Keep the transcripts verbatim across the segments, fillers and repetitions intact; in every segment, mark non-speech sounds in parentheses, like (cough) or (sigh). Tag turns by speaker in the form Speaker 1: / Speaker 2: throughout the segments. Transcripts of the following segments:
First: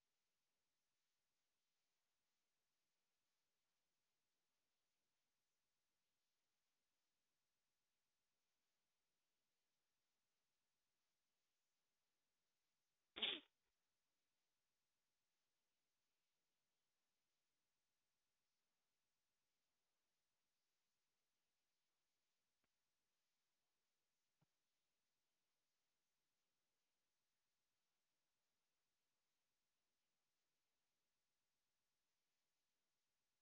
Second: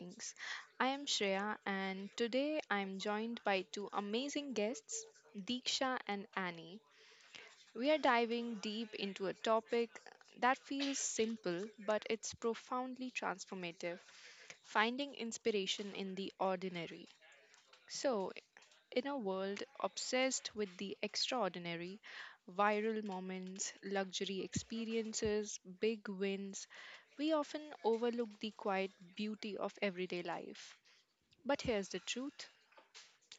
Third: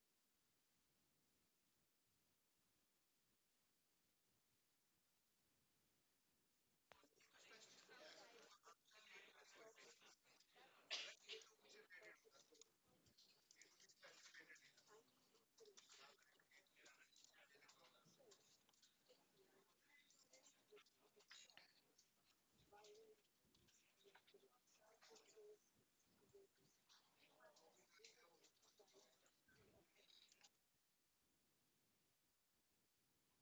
Speaker 1: Things. I am Shreya and today I am joined by two amazing guests, Deeksha and Annie. We are diving deep into a topic that feels simple but it's profoundly transformative finding inspiration in the ordinary. So, in a world obsessed with the extraordinary, viral moments, luxury experiences, big wins, we often overlook the quiet beauty of everyday life. But here's the truth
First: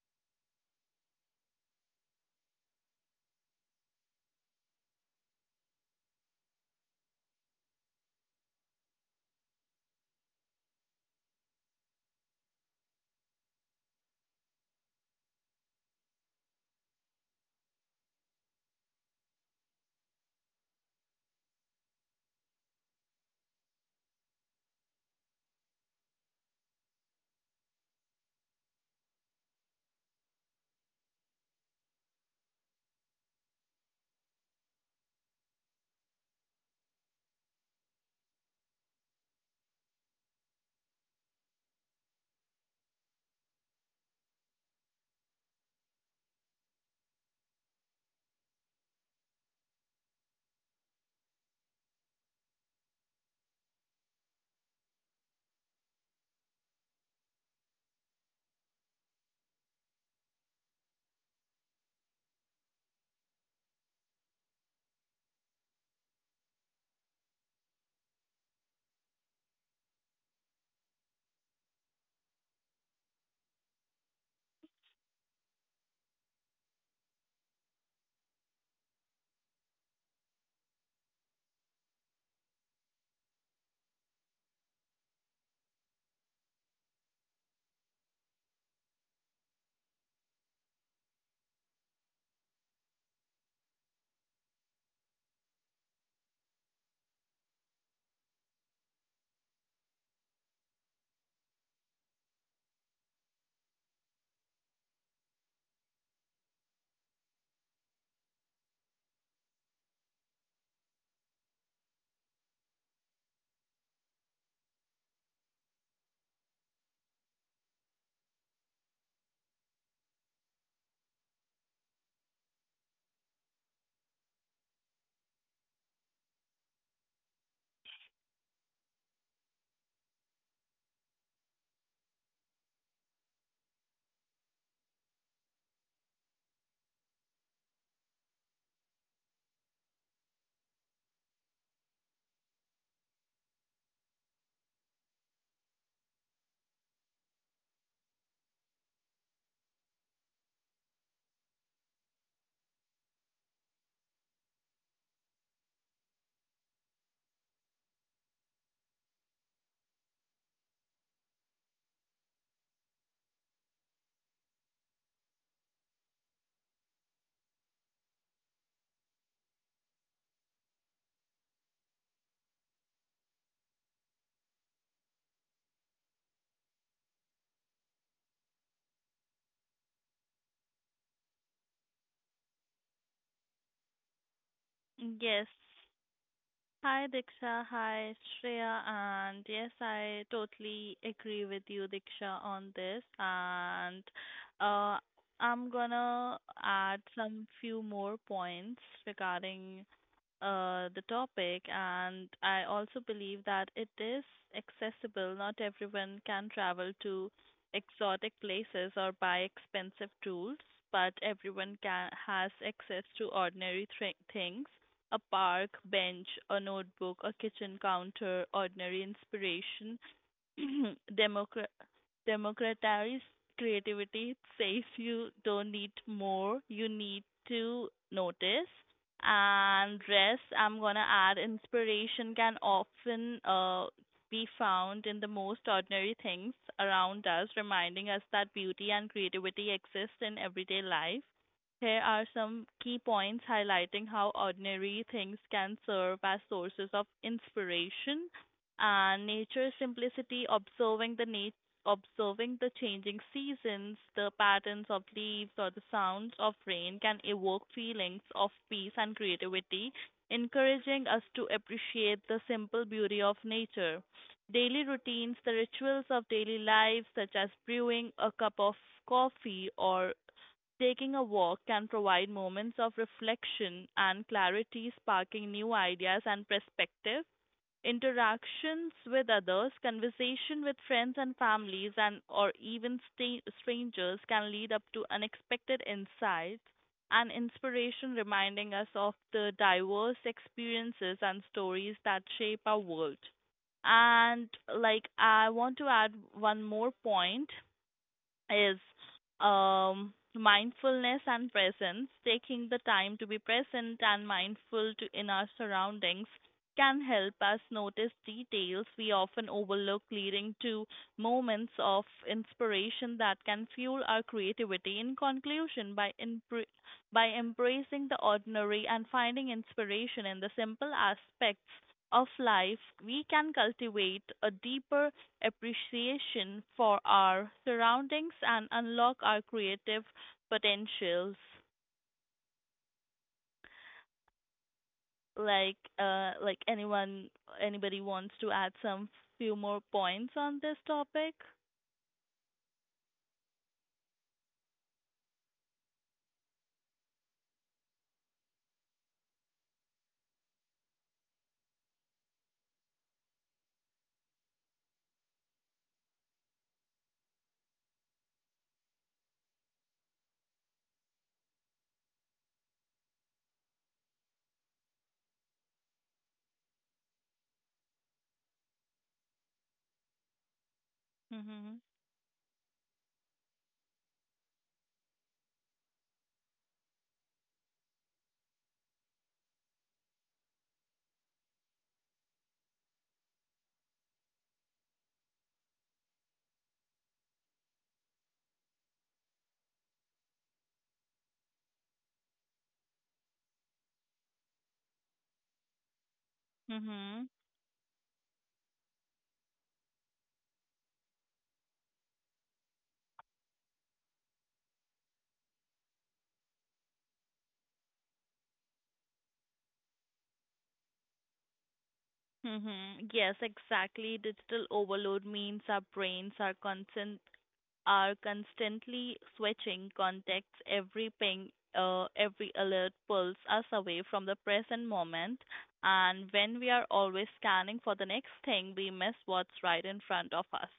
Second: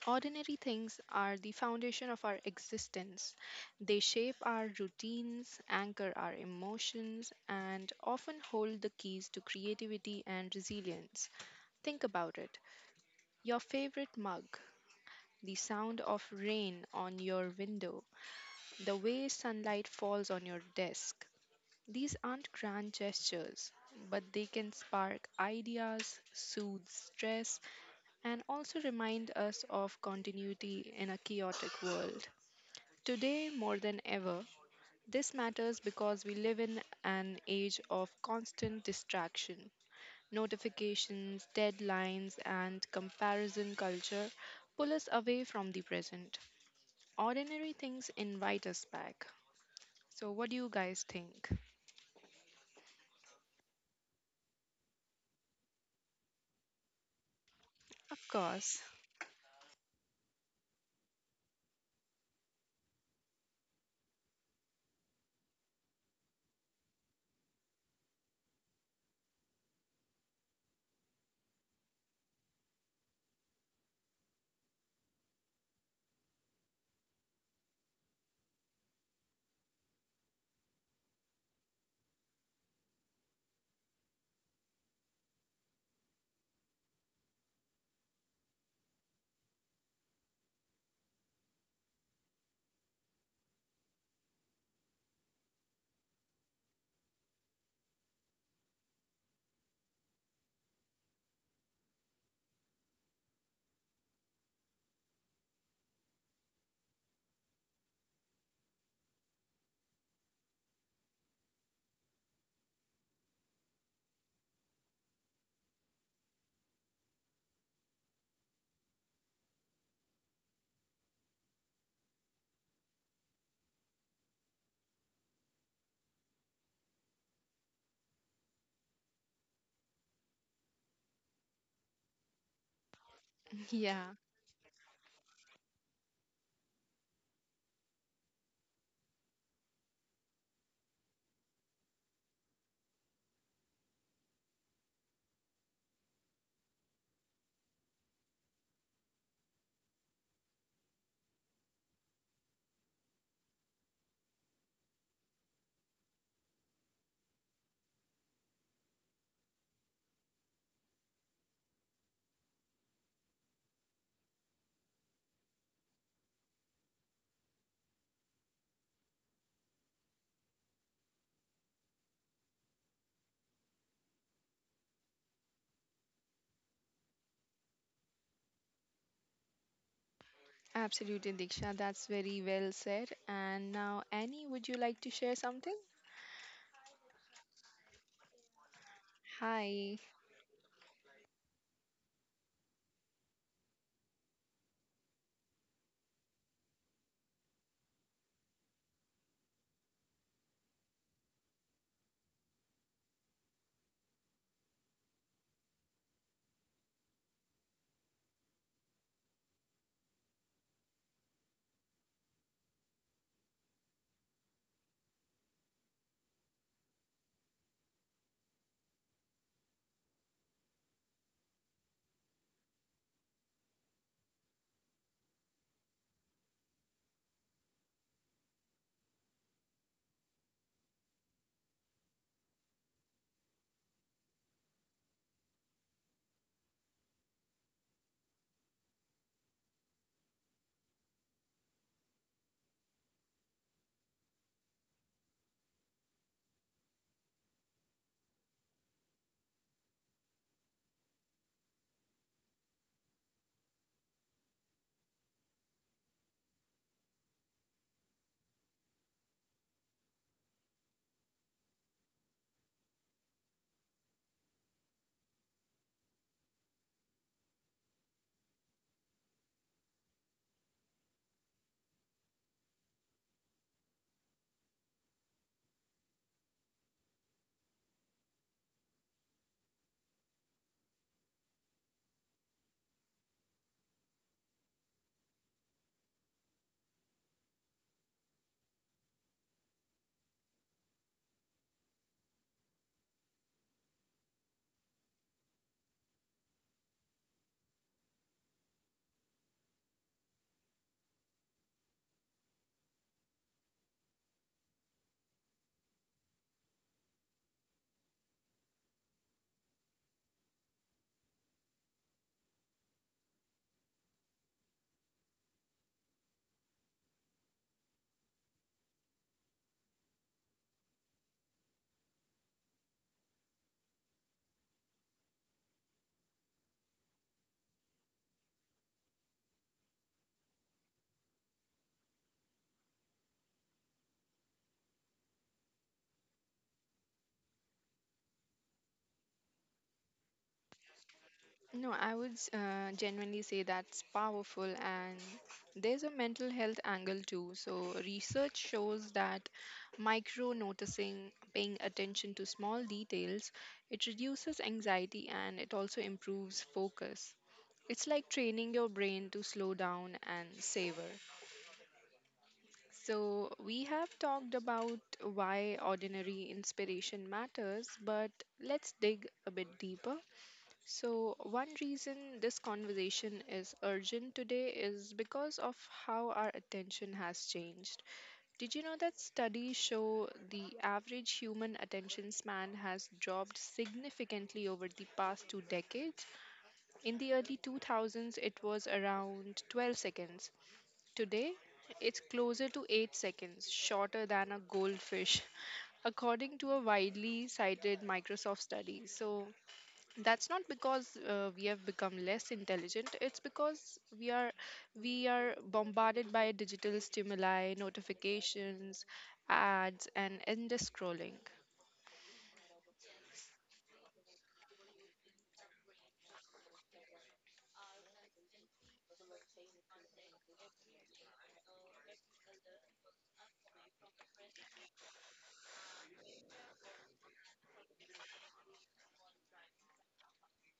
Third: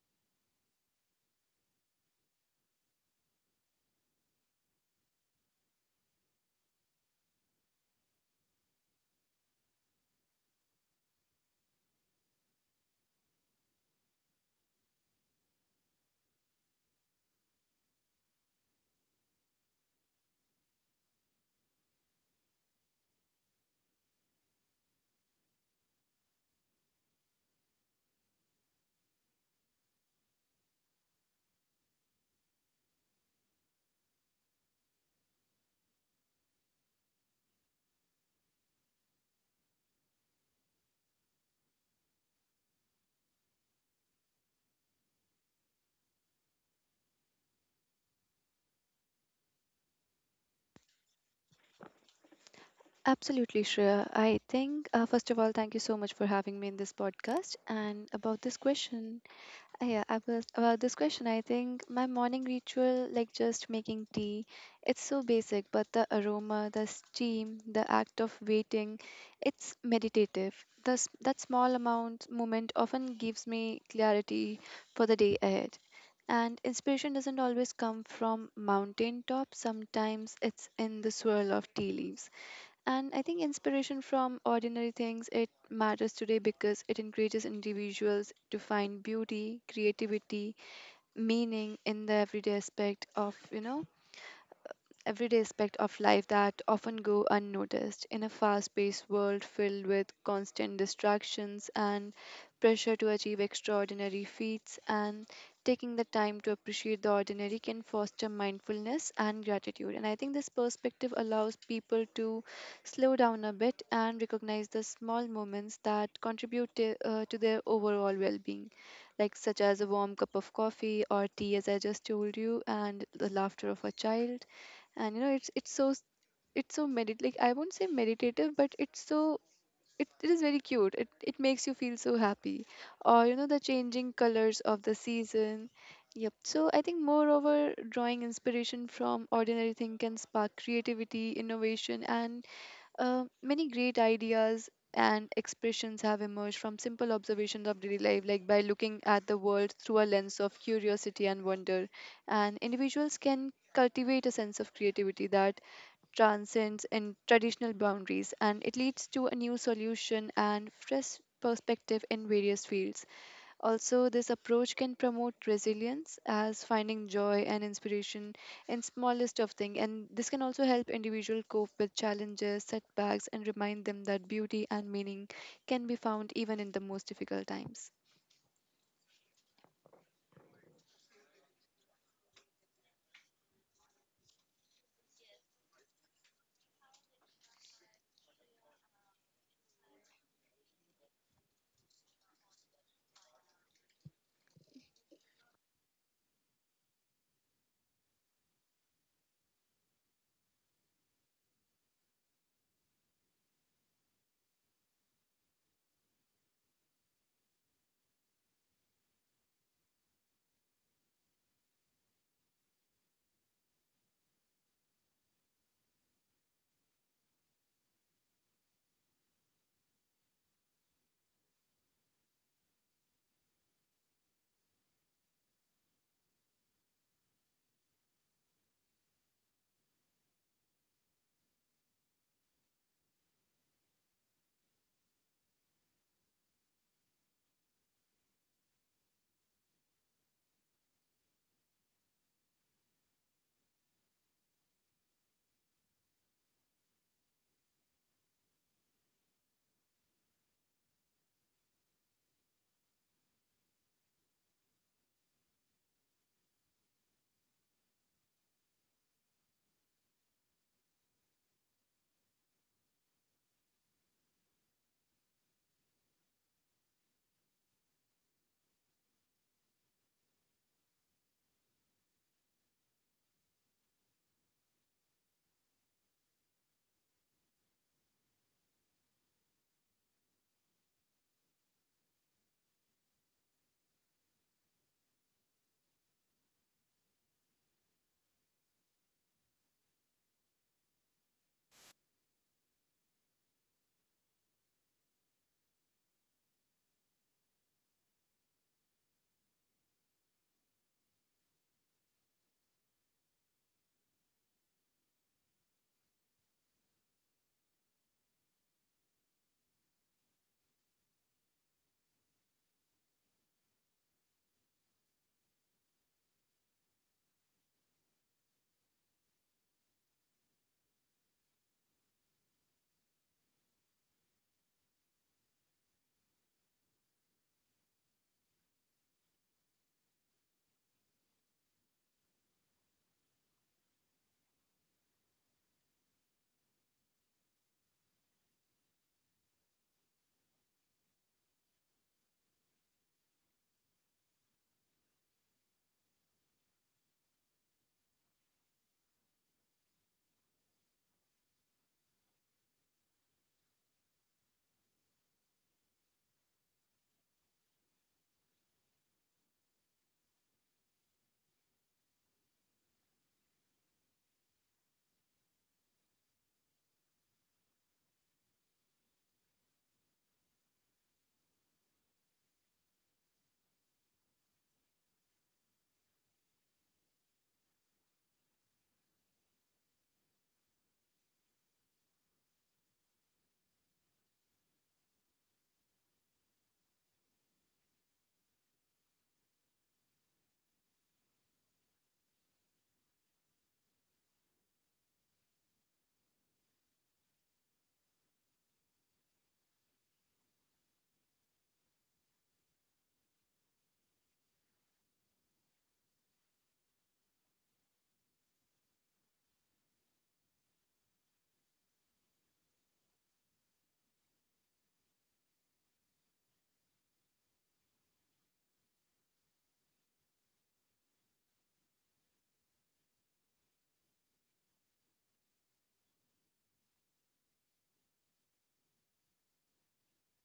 Speaker 1: ordinary things are the foundation of our existence. They shape our routines, anchor our emotions, and often hold the keys to creativity and resilience. Think about it your favorite mug, the sound of rain on your window, the way sunlight falls on your desk. These aren't grand gestures, but they can spark ideas, soothe stress, and also remind us of continuity in a chaotic world. Today, more than ever, this matters because we live in an age of constant distraction. Notifications, deadlines, and comparison culture pull us away from the present. Ordinary things invite us back. So, what do you guys think?
Speaker 2: Absolutely, Shreya. I think, uh, first of all, thank you so much for having me in this podcast. And
Speaker 1: Of
Speaker 2: about this
Speaker 1: course.
Speaker 2: question, uh, yeah, I was, About this question, I think my morning ritual, like just making tea, it's so basic, but the aroma, the steam, the act of waiting, it's meditative. The, s- that small amount moment often gives me clarity for the day ahead. And inspiration doesn't always come from mountain top. Sometimes it's in the swirl of tea leaves. And I think inspiration from ordinary things it matters today because it encourages individuals to find beauty, creativity, meaning in the everyday aspect of, you know, everyday aspect of life that often go unnoticed in a fast-paced world filled with constant distractions and pressure to achieve extraordinary feats, and taking the time to appreciate the ordinary can foster mindfulness and gratitude. And I think this perspective allows people to slow down a bit and recognize the small moments that contribute to, uh, to their overall well-being, like such as a warm cup of coffee or tea as I just told you, and the laughter of a child. And you know it's it's so s- it's so medit like, I won't say meditative, but it's so, it, it is very cute. It it makes you feel so happy, or you know, the
Speaker 1: Yeah,
Speaker 2: changing colors of the season. Yep. So I think moreover, drawing inspiration from ordinary thing can spark creativity, innovation, and uh, many great ideas and expressions have emerged from simple observations of daily life, like by looking at the world through a lens of curiosity and wonder. And individuals can cultivate a sense of creativity that transcends in traditional boundaries, and it leads to a new solution and fresh perspective in various fields. Also, this approach can promote resilience as finding joy and inspiration in smallest of things, and this can also help individual cope with challenges, setbacks, and remind them that beauty and meaning can be found even in the most difficult times.
Speaker 1: absolutely, Diksha. That's very well said. And now, Annie, would you like to
Speaker 3: Yes.
Speaker 1: share something?
Speaker 3: Hi, Diksha. Hi, Shreya. And yes,
Speaker 1: Hi.
Speaker 3: I totally agree with you, Diksha, on this. And uh, I'm gonna add some few more points regarding uh, the topic, and I also believe that it is accessible. Not everyone can travel to exotic places or buy expensive tools, but everyone can has access to ordinary thri things. A park bench, a notebook, a kitchen counter, ordinary inspiration, (clears throat) Democra- democratize creativity. It says you don't need more, you need to notice. And rest, I'm gonna add inspiration can often uh, be found in the most ordinary things around us, reminding us that beauty and creativity exist in everyday life. Here are some key points highlighting how ordinary things can serve as sources of inspiration, and nature's simplicity: observing the nat- observing the changing seasons, the patterns of leaves or the sounds of rain can evoke feelings of peace and creativity, encouraging us to appreciate the simple beauty of nature. Daily routines, the rituals of daily life such as brewing a cup of coffee or taking a walk, can provide moments of reflection and clarity, sparking new ideas and perspective. Interactions with others, conversation with friends and families, and or even sta- strangers can lead up to unexpected insights and inspiration, reminding us of the diverse experiences and stories that shape our world. And like, I want to add one more point is um, mindfulness and presence. Taking the time to be present and mindful to in our surroundings can help us notice details we often overlook, leading to moments of inspiration that can fuel our creativity. In conclusion, by empre- by embracing the ordinary and finding inspiration in the simple aspects of life, we can cultivate a deeper appreciation for our surroundings and unlock our creative potentials. Like, uh, like anyone, anybody wants to add some few more points on this topic?
Speaker 1: No, I would uh, genuinely say that's powerful, and there's a mental health angle too. So, research shows that micro noticing, paying attention to small details, it reduces anxiety and it also improves focus. It's like training your brain to slow down and savor. So, we have talked about why ordinary inspiration matters, but let's dig a bit deeper. So, one
Speaker 3: Mhm.
Speaker 1: reason this conversation is urgent today is because of how our attention has changed. Did you know that studies show the average human attention span has dropped significantly over the past two decades? In the early two thousands, it was around twelve seconds. Today, it's closer to eight seconds, shorter than a goldfish, (laughs) according to a
Speaker 3: Mhm.
Speaker 1: widely cited Microsoft study. So, that's not because uh, we have become less intelligent, it's because we are we are bombarded by digital stimuli, notifications, ads and endless scrolling.
Speaker 3: Mhm. Yes, exactly. Digital overload means our brains are constant are constantly switching contexts. Every ping, uh, every alert pulls us away from the present moment. And when we are always scanning for the next thing, we miss what's right in front of us.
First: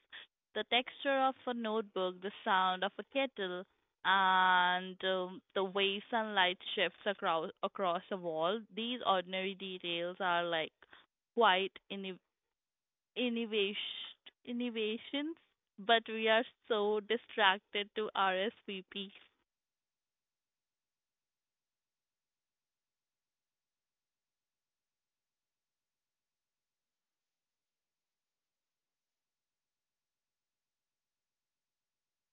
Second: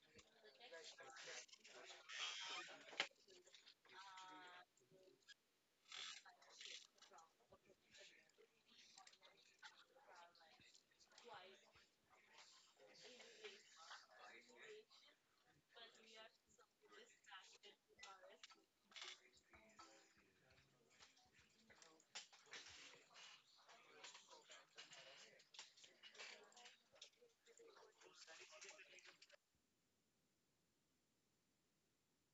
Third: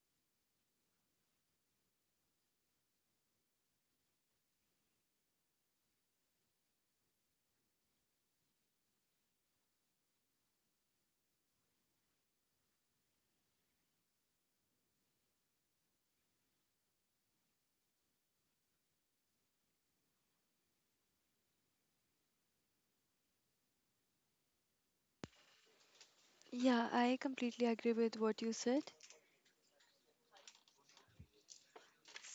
Speaker 3: The texture of a notebook, the sound of a kettle, and um, the way sunlight shifts across across a wall. These ordinary details are like quite in innovation, innovations, but we are so distracted to R S V P.
Speaker 2: Yeah, I completely agree with what you said.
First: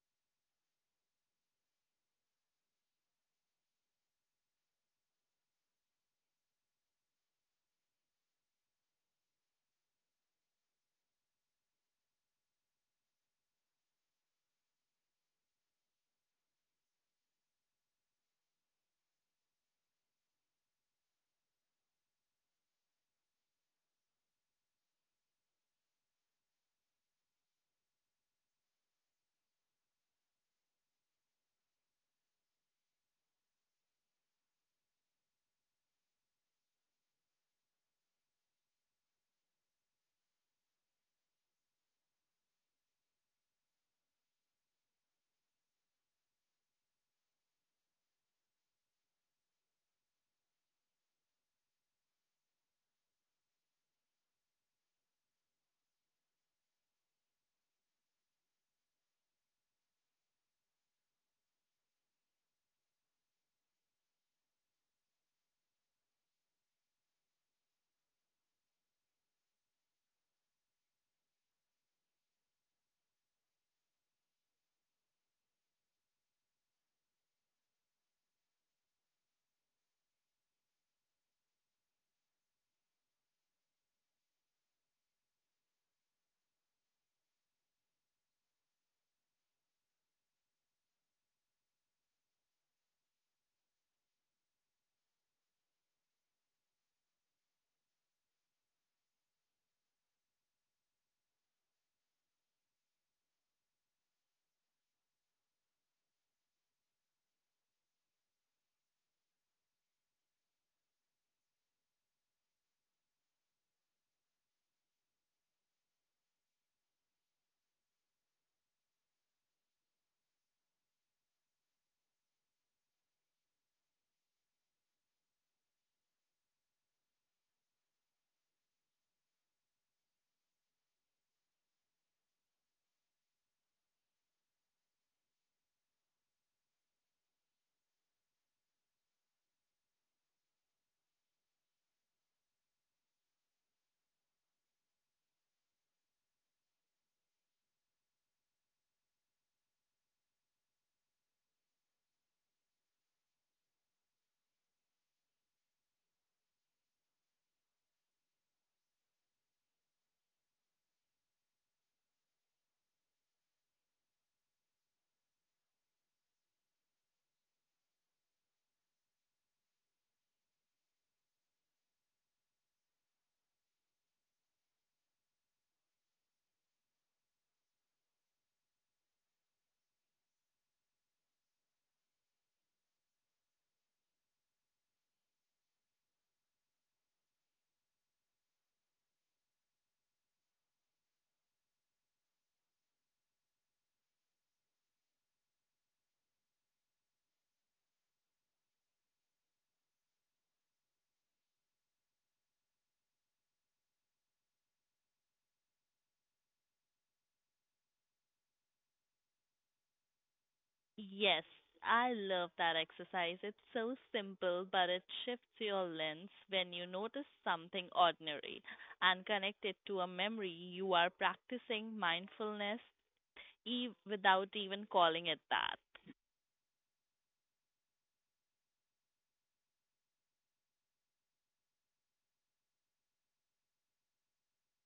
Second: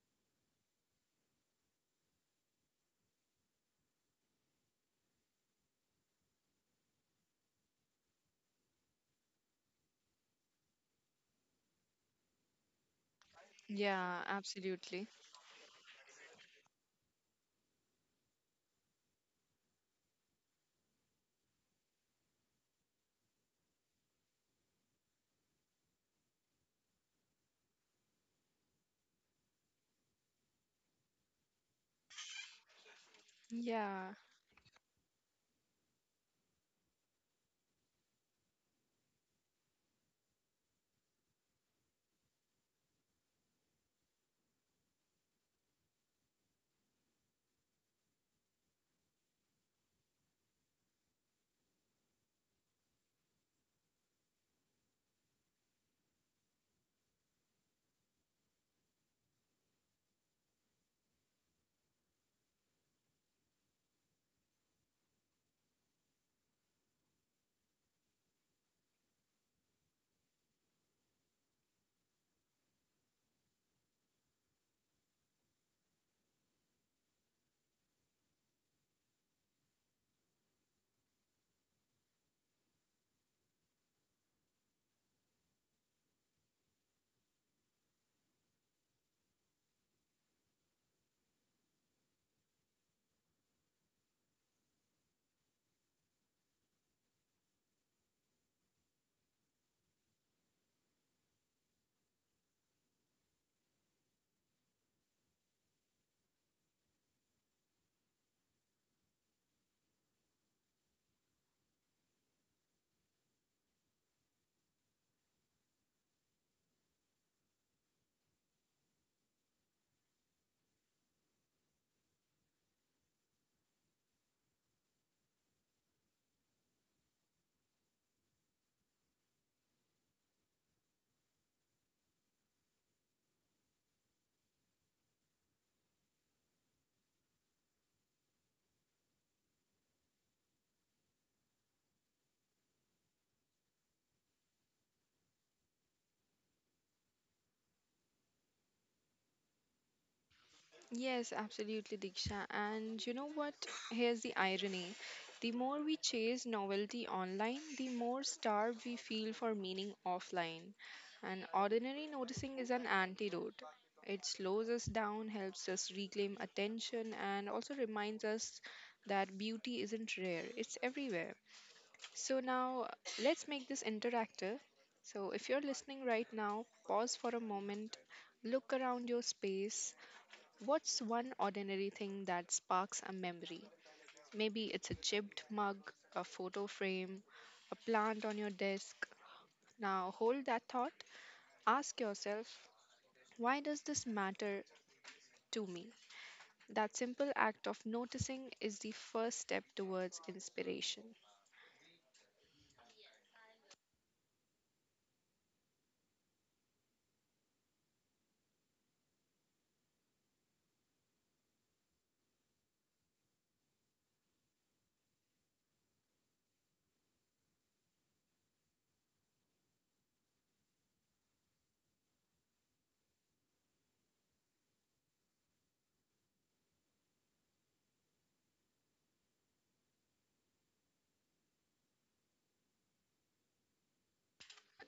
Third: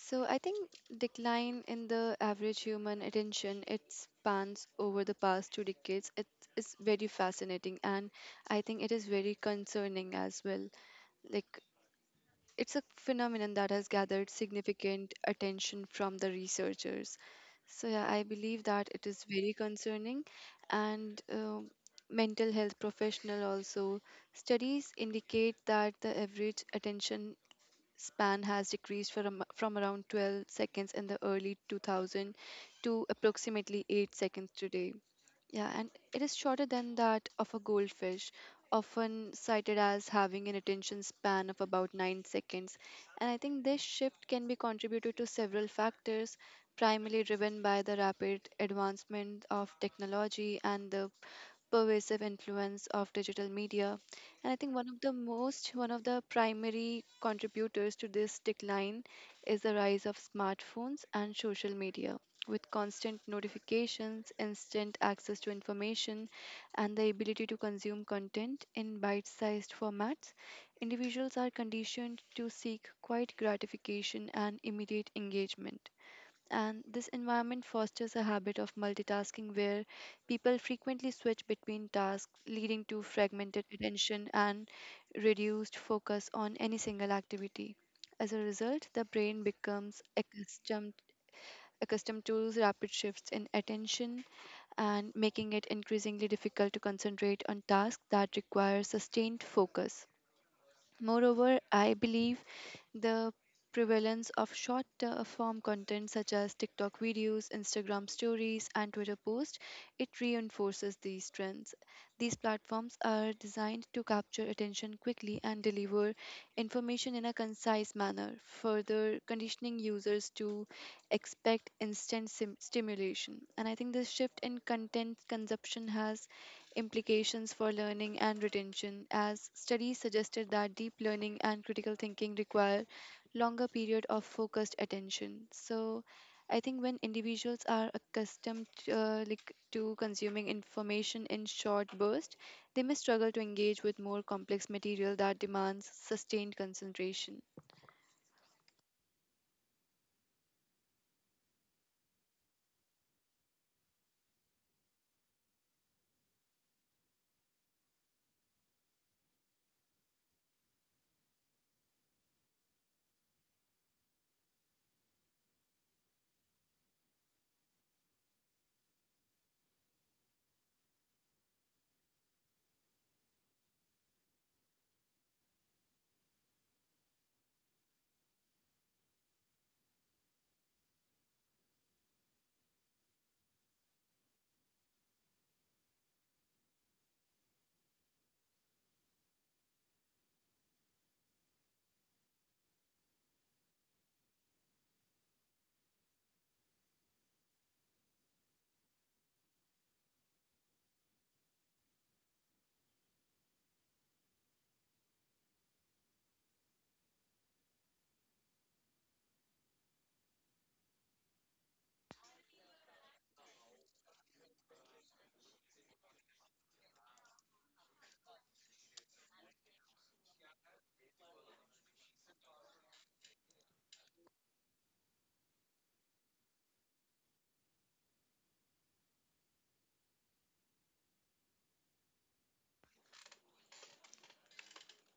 Speaker 2: So I think decline in the average human attention it spans over the past two decades. It is very fascinating, and I think it is very concerning as well. Like, it's a phenomenon that has
Speaker 1: Yeah,
Speaker 2: gathered
Speaker 1: absolutely.
Speaker 2: significant attention from the researchers. So, yeah, I believe that it is very concerning. And um mental health professional also studies indicate that the average attention span has decreased from, from around twelve seconds in the early two thousand to approximately
Speaker 1: Yeah.
Speaker 2: eight seconds today. Yeah, and it is shorter than that of a goldfish, often cited as having an attention span of about nine seconds. And I think this shift can be contributed to several factors, primarily driven by the rapid advancement of technology and the pervasive influence of digital media. And I think one of the most, one of the primary contributors to this decline is the rise of smartphones and social media. With constant notifications, instant access to information, and the ability to consume content in bite sized formats, individuals are conditioned to seek quiet gratification and immediate engagement, and this environment fosters a habit of multitasking where people frequently switch between tasks, leading to fragmented attention and reduced focus on any single activity. As a result, the brain becomes accustomed accustomed to rapid shifts in attention, and making it increasingly difficult to concentrate on tasks that require sustained focus. Moreover, I believe the prevalence of short uh, form content such as TikTok videos, Instagram stories, and Twitter posts, it reinforces these trends. These platforms are designed to capture attention quickly and deliver information in a concise manner, further conditioning users to expect instant sim- stimulation. And I think this shift in content consumption has implications for learning and retention, as studies suggested that deep learning and critical thinking require longer period of focused attention. So, I think when individuals are accustomed uh, like to consuming information in short bursts, they may struggle to engage with more complex material that demands sustained concentration.
Speaker 1: Yes, absolutely, Diksha. And you know what? Here's the irony. The more we chase novelty online, the more starved we feel for meaning offline. And ordinary noticing is an antidote. It slows us down, helps us reclaim attention, and also reminds us that beauty isn't rare, it's everywhere. So, now uh, let's make this interactive. So, if you're listening right now, pause for a moment, look around your space. What's one ordinary thing that sparks a memory? Maybe it's a chipped mug, a photo frame, a plant on your desk. Now hold that thought. Ask yourself, why does this matter to me? That simple act of noticing is the first step towards inspiration.
Speaker 3: Yes, I love that exercise. It's so simple, but it shifts your lens. When you notice something ordinary and connect it to a memory, you are practicing mindfulness e- without even calling it that.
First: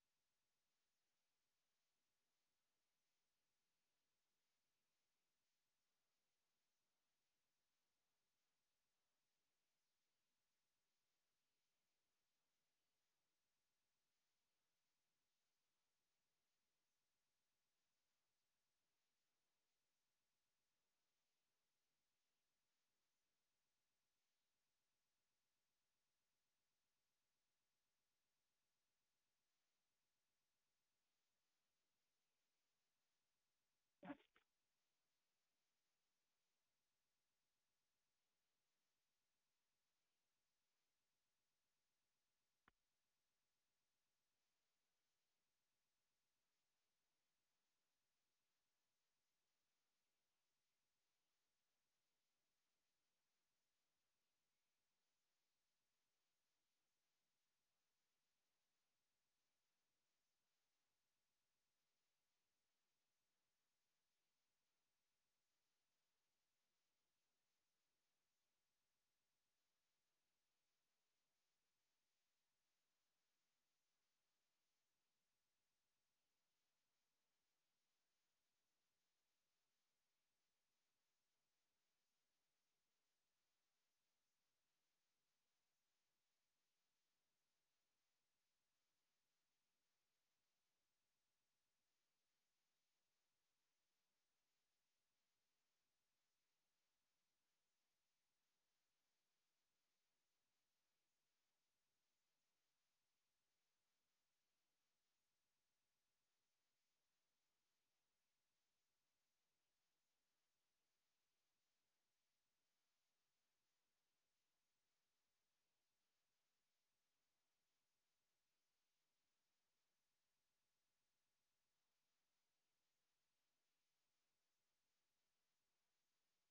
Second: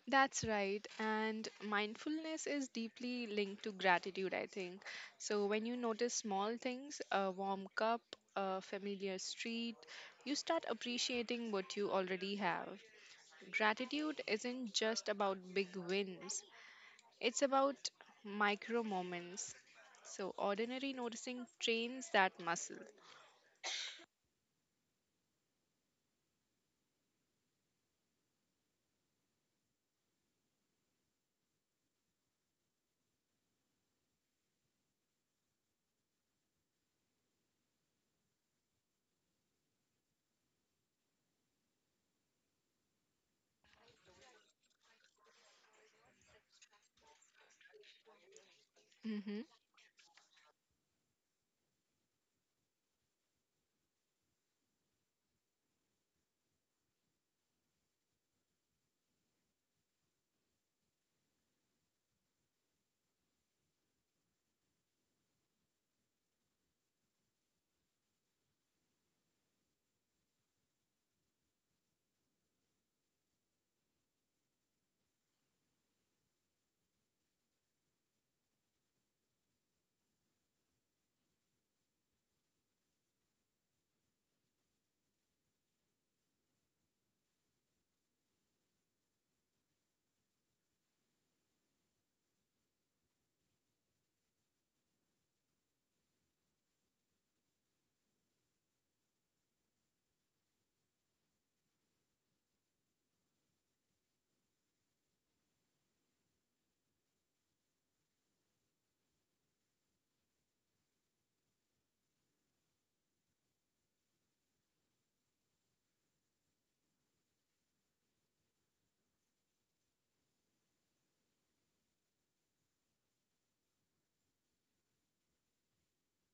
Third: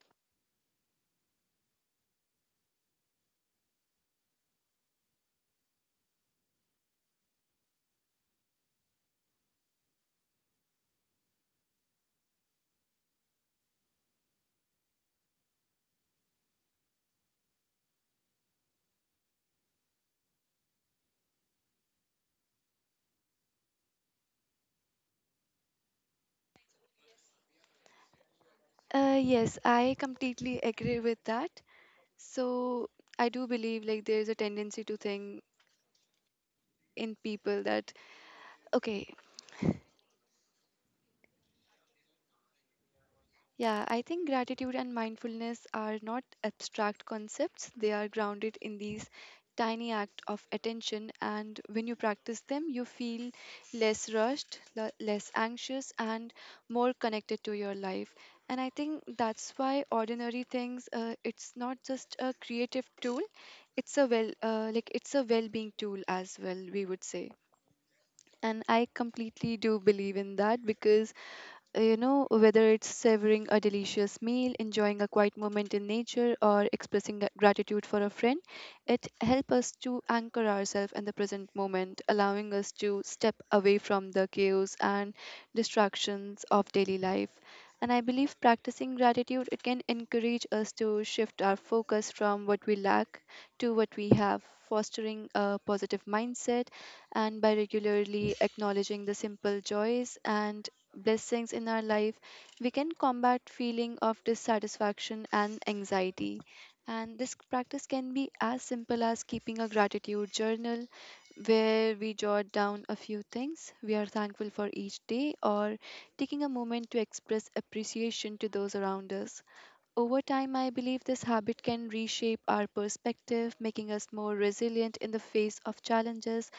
Speaker 1: That's right. And mindfulness is deeply linked to gratitude, I think. So when you notice small things, a warm cup, a familiar street, you start appreciating what you already have. Gratitude isn't just about big wins, it's about micro moments. So, ordinary noticing trains that muscle.
Speaker 2: Uh, yes, I completely agree with that. So I do believe like there is a tendency to think in people that okay, yeah, I think gratitude and mindfulness are not abstract concepts. They are grounded in these
Speaker 1: hmm
Speaker 2: tiny act of attention, and when you practice them you feel less rushed, le- less anxious and more connected to your life. And I think that's why ordinary things uh, it's not just a creative tool, it's a well uh, like it's a well-being tool as well, we would say. And I completely do believe in that because uh, you know, whether it's savoring a delicious meal, enjoying a quiet moment in nature, or expressing grat- gratitude for a friend, it helps us to anchor ourselves in the present moment, allowing us to step away from the chaos and distractions of daily life. And I believe practicing gratitude it can encourage us to shift our focus from what we lack to what we have, fostering a positive mindset, and by regularly acknowledging the simple joys and blessings in our life, we can combat feeling of dissatisfaction and anxiety. And this practice can be as simple as keeping a gratitude journal where we jot down a few things we are thankful for each day, or taking a moment to express appreciation to those around us. Over time, I believe this habit can reshape our perspective, making us more resilient in the face of challenges.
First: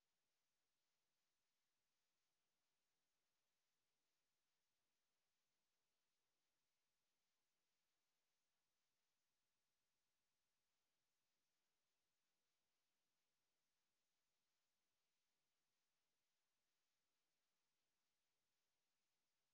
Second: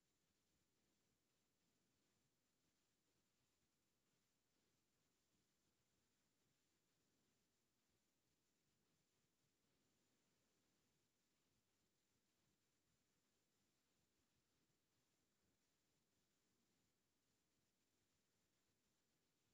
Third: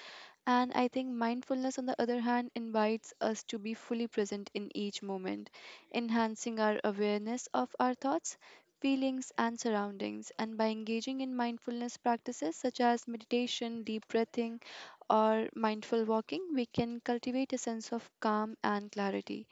Speaker 2: And I think mindfulness, on the other hand, invites us to be fully present in each moment, enhancing our awareness of our thoughts, feelings, and surroundings. And by engaging in mindfulness practices such as meditation, deep breathing, or mindful walking, we can cultivate a sense of calm and clarity,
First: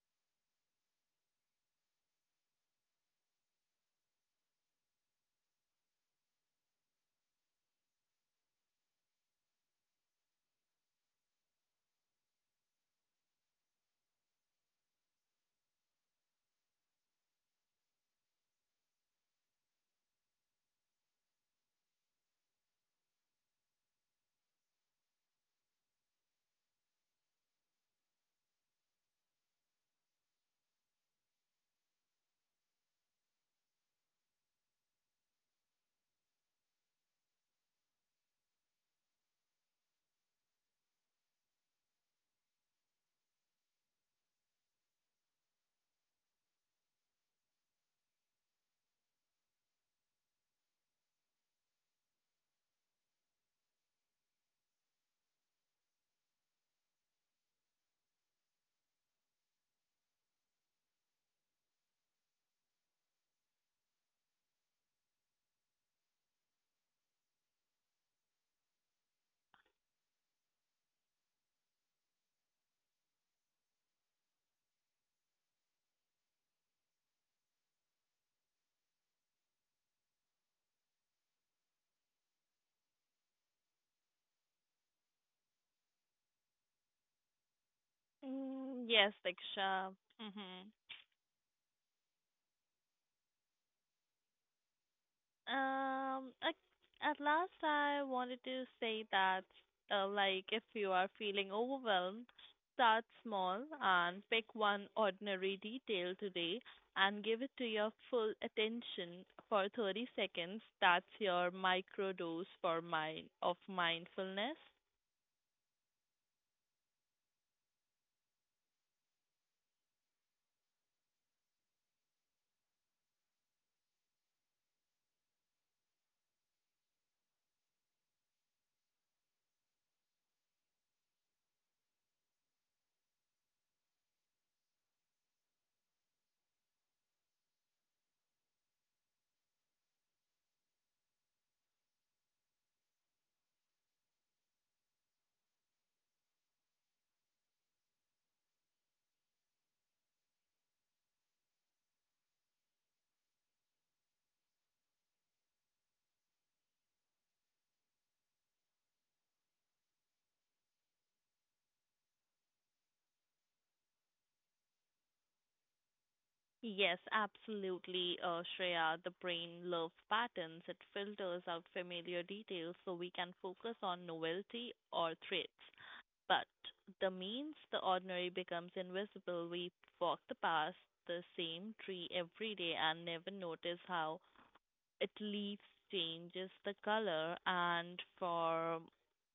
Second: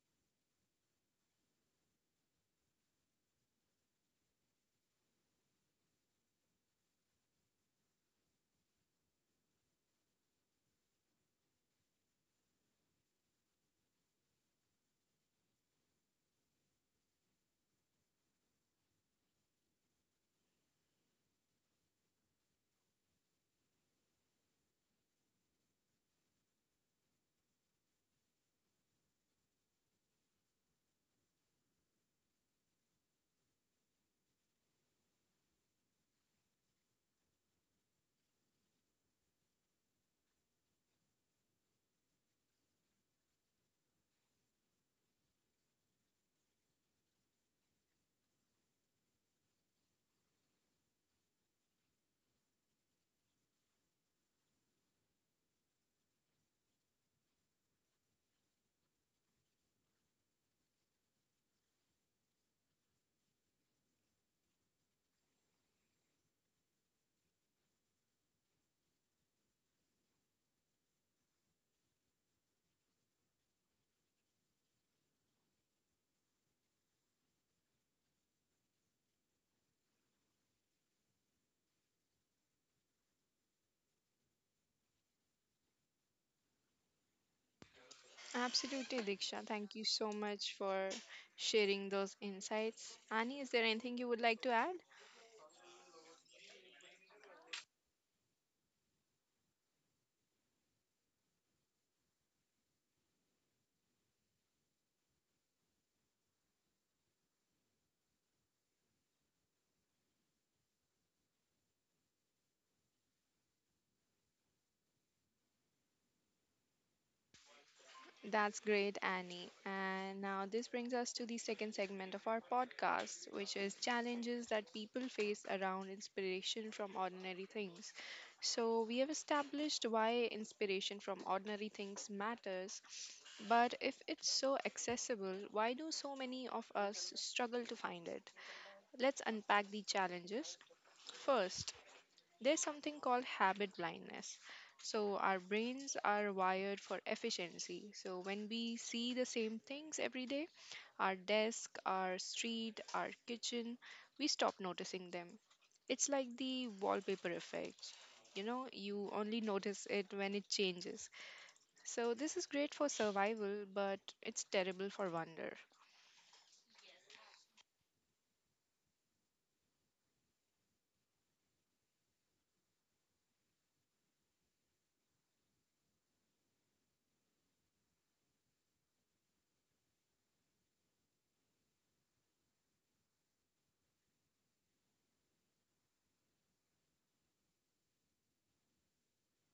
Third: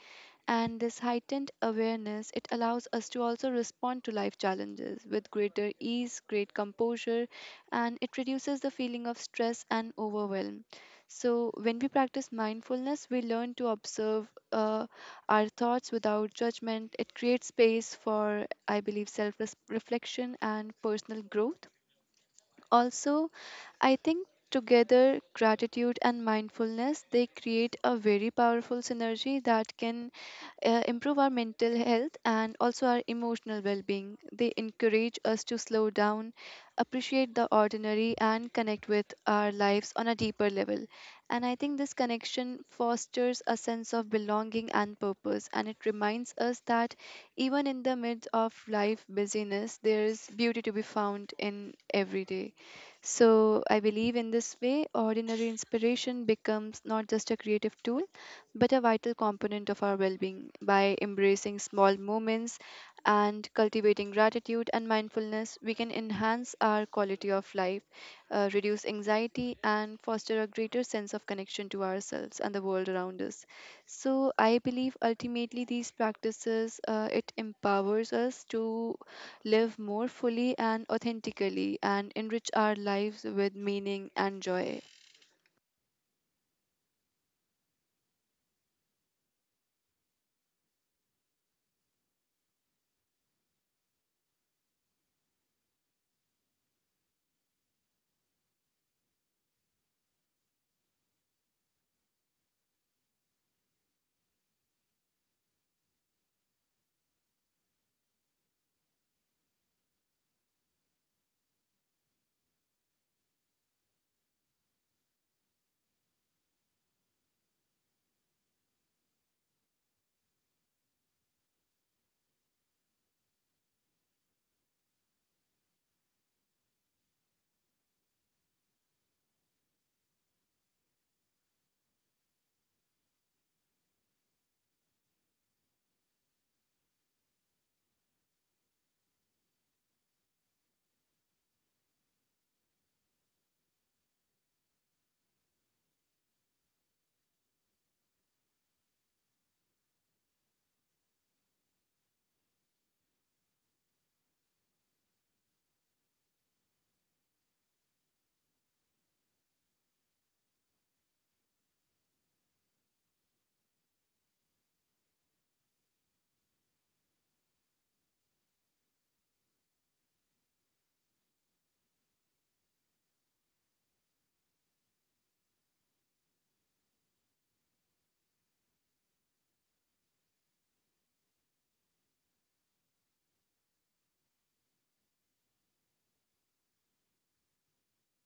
Speaker 2: and this heightened awareness it allows us to also respond to life challenges with greater ease, great composure, and it reduces the feeling of stress and overwhelm. So when we practice mindfulness we learn to observe uh, our thoughts without judgment. It creates space for I believe self reflection and personal growth. Also, I think together gratitude and mindfulness they create a very powerful synergy that can uh, improve our mental health and also our emotional well-being. They encourage us to slow down, appreciate the ordinary, and connect with our lives on a deeper level. And I think this connection fosters a sense of belonging and purpose, and it reminds us that even in the midst of life busyness there is beauty to be found in every day. So I believe in this way, ordinary inspiration becomes not just a creative tool, but a vital component of our well being. By embracing small moments and cultivating gratitude and mindfulness, we can enhance our quality of life, uh, reduce anxiety, and foster a greater sense of connection to ourselves and the world around us. So I believe ultimately these practices uh, it empowers us to live more fully and authentically, and enrich our lives with meaning and joy.
Speaker 3: Mm,
Speaker 1: Absolutely,
Speaker 3: yes,
Speaker 1: Diksha. Thank you
Speaker 3: Diksha.
Speaker 1: so much
Speaker 3: Mm-hmm.
Speaker 1: for sharing those insights. Annie, is there anything you would like to add?
Speaker 3: Um, at, at last, I wanted to say that, uh, like, if you are feeling overwhelmed, start small and pick one ordinary detail today and give it to your full attention for thirty seconds. That's your microdose for mind of mindfulness.
Speaker 1: That's great, Annie. And now this brings us to the second segment of our podcast, which is challenges that people face around inspiration from ordinary things. So, we have established why inspiration from ordinary things matters, but if it's so accessible, why do so many of us struggle to find it? Let's unpack the challenges. First, there's something called habit blindness. So, our brains are wired for efficiency. So, when we see the same things every day, our desk, our street, our kitchen, we stop noticing them. It's like the wallpaper effect. You know, you only notice it when it changes. So, this is great for survival, but it's terrible for wonder.
Speaker 3: Yes, absolutely, uh, Shreya. The brain loves patterns. It filters out familiar details so we can focus on novelty or threats. But the means, the ordinary becomes invisible. We walk the past the same tree every day and never notice how it leaves changes the color. And for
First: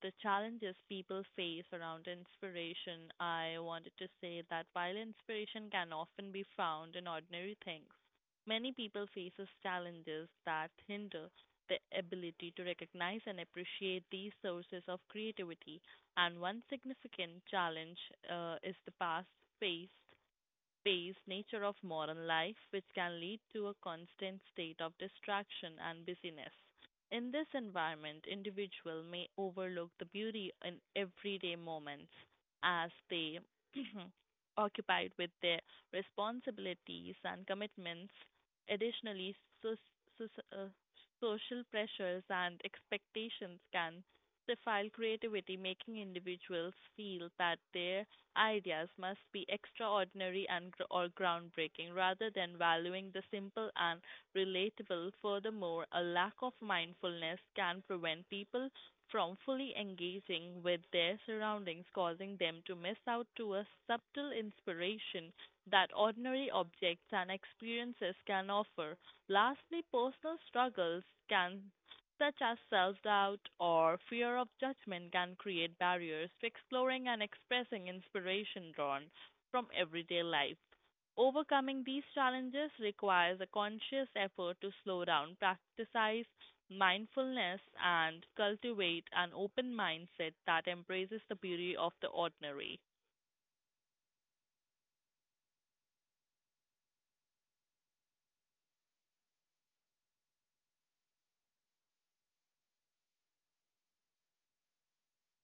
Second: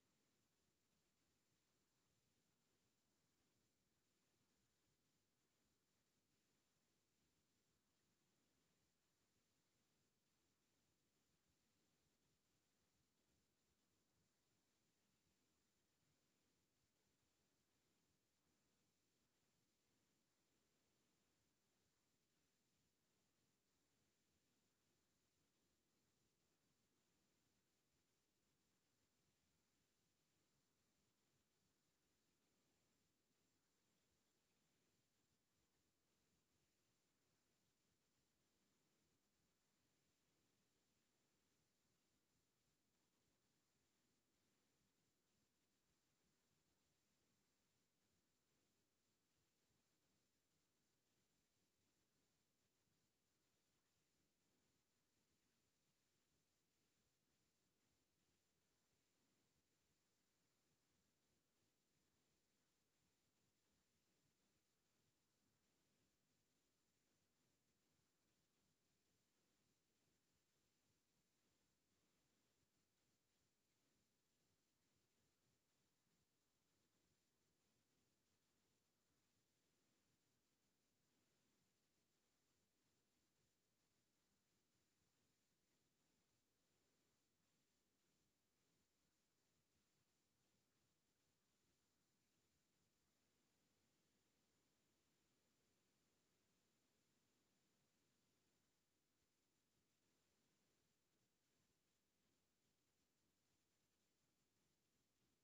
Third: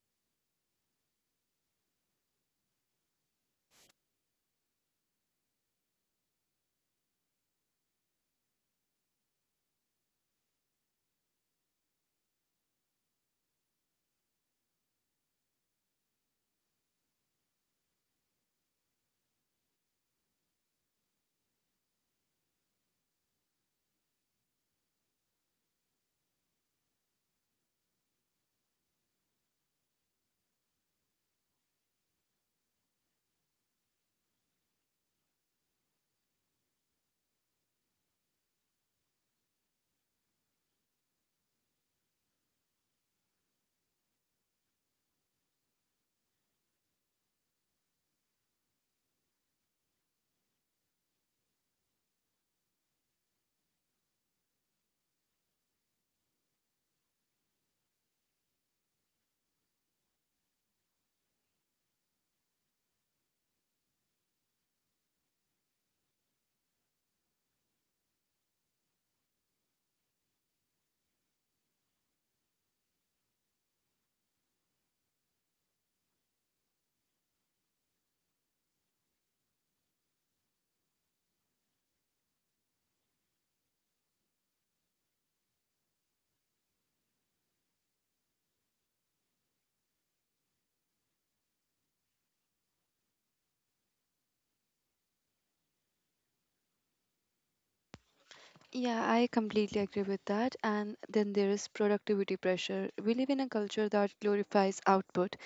Speaker 3: the challenges people face around inspiration, I wanted to say that while inspiration can often be found in ordinary things, many people faces challenges that hinder the ability to recognize and appreciate these sources of creativity. And one significant challenge, uh, is the past faced based nature of modern life, which can lead to a constant state of distraction and busyness. In this environment, individual may overlook the beauty in everyday moments as they (clears throat) occupied with their responsibilities and commitments. Additionally, so, so, uh, social pressures and expectations can stifle creativity, making individuals feel that their ideas must be extraordinary and gr- or groundbreaking rather than valuing the simple and relatable. Furthermore, a lack of mindfulness can prevent people from fully engaging with their surroundings, causing them to miss out to a subtle inspiration that ordinary objects and experiences can offer. Lastly, personal struggles can such as self doubt or fear of judgment, can create barriers to exploring and expressing inspiration drawn from everyday life. Overcoming these challenges requires a conscious effort to slow down, practice mindfulness, and cultivate an open mindset that embraces the beauty of the ordinary.
Speaker 2: Yeah, I completely agree with that. And then there is productivity pressure. We live in a culture that glorifies output.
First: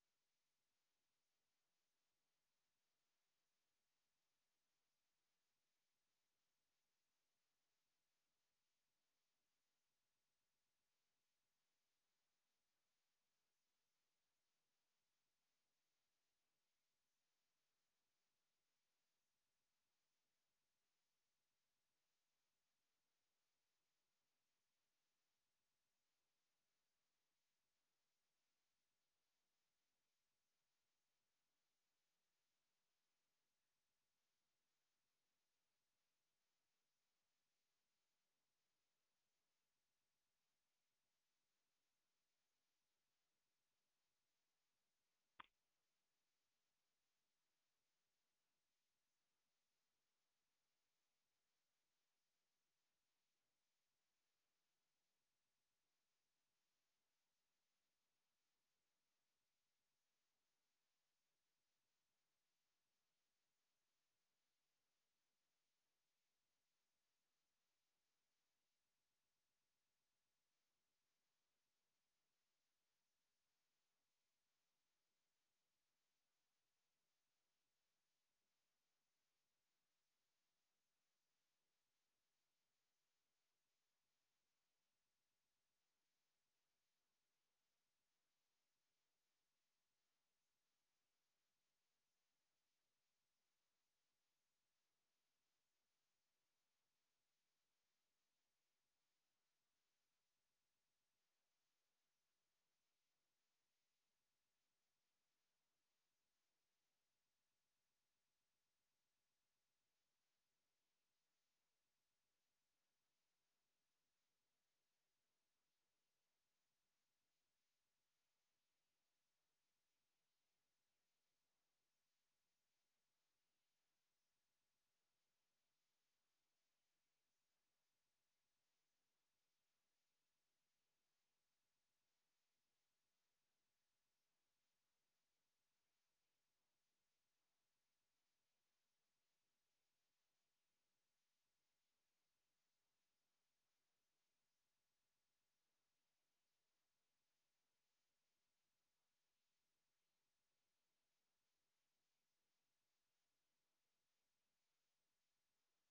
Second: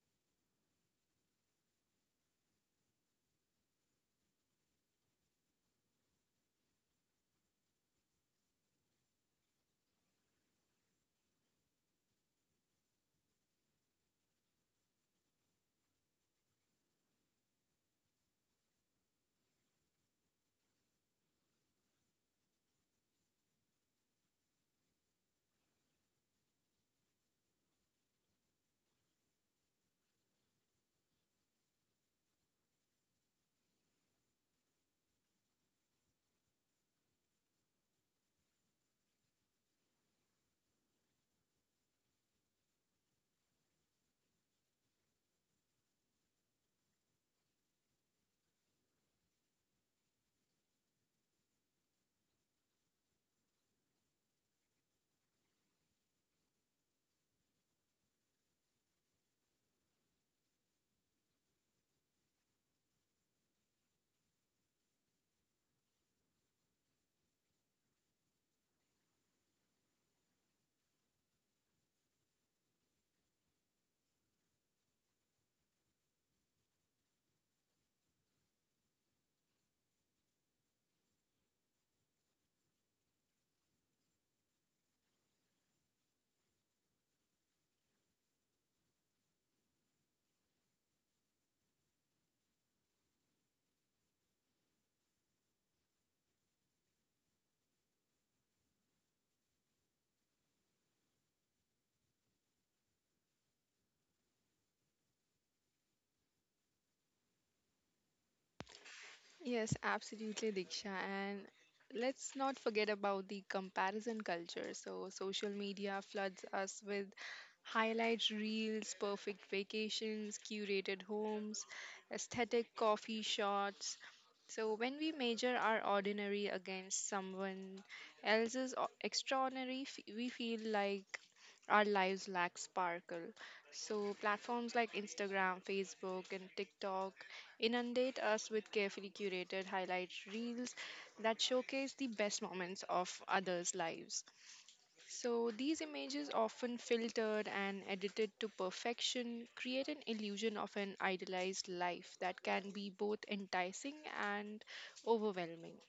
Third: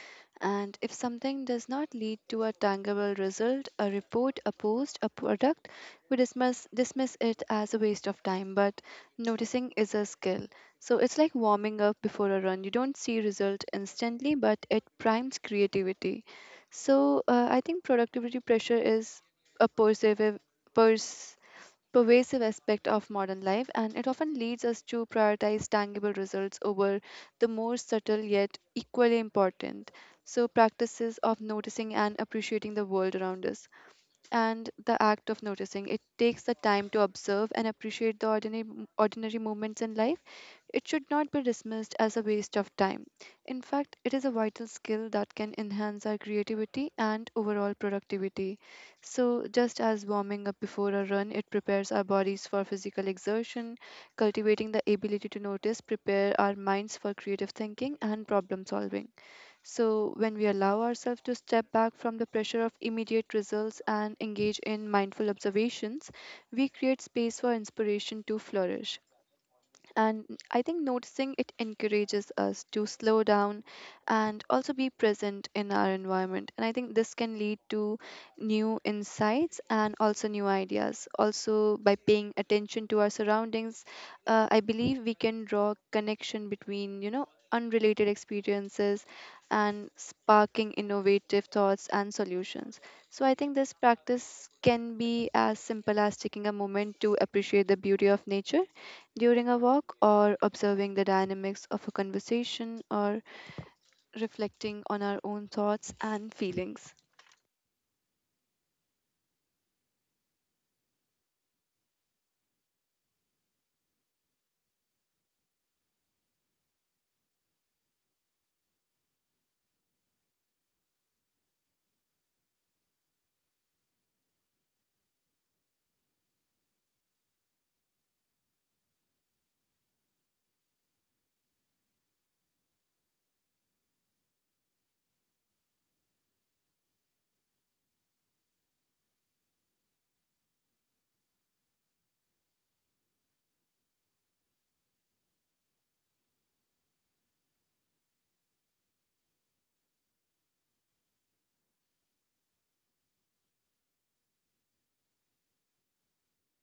Speaker 2: And if something does not lead to a tangible result, a report, a post, a product, we dismiss, dismiss it as a waste of time. But noticing is a skill. So it's like warming up before a run. You don't see result instantly, but it primes creativity. So uh, I think productivity pressure is a pervasive, pervasive aspect of modern life, and it often leads us to prioritize tangible results over the more subtle yet equally important. So, practices of noticing and appreciating the world around us, and the act of noticing. It takes the time to observe and appreciate the ordinary, ordinary moments in life. It should not be dismissed as a waste of time. In fact, it is a vital skill that can enhance our creativity and overall productivity. So, just as warming up before a run, it prepares our bodies for physical exertion, cultivating the ability to notice, prepare our minds for creative thinking and problem solving. So, when we allow ourselves to step back from the pressure of immediate results and engage in mindful observations, we create space for inspiration to flourish. And I think noticing it encourages us to slow down and also be present in our environment. And I think this can lead to new insights and also new ideas. Also, by paying attention to our surroundings, uh, I believe we can draw connection between, you know, unrelated experiences and sparking innovative thoughts and solutions. So I think this practice can be as simple as taking a moment to appreciate the beauty of nature during a walk, or observing the dynamics of a conversation, or reflecting on our own thoughts and feelings.
Speaker 1: Yes, absolutely, Diksha. And let's not forget about the comparison culture. So, social media floods us with highlight reels, perfect vacations, curated homes, aesthetic coffee shots. So, when we measure our ordinary against someone else's o- extraordinary, f- we feel like our lives lack sparkle. So, platforms like Instagram, Facebook, and TikTok inundate us with carefully curated highlight reels that showcase the best moments of others' lives. So, these images, often filtered and edited to perfection, create an illusion of an idealized life that can be both enticing and overwhelming.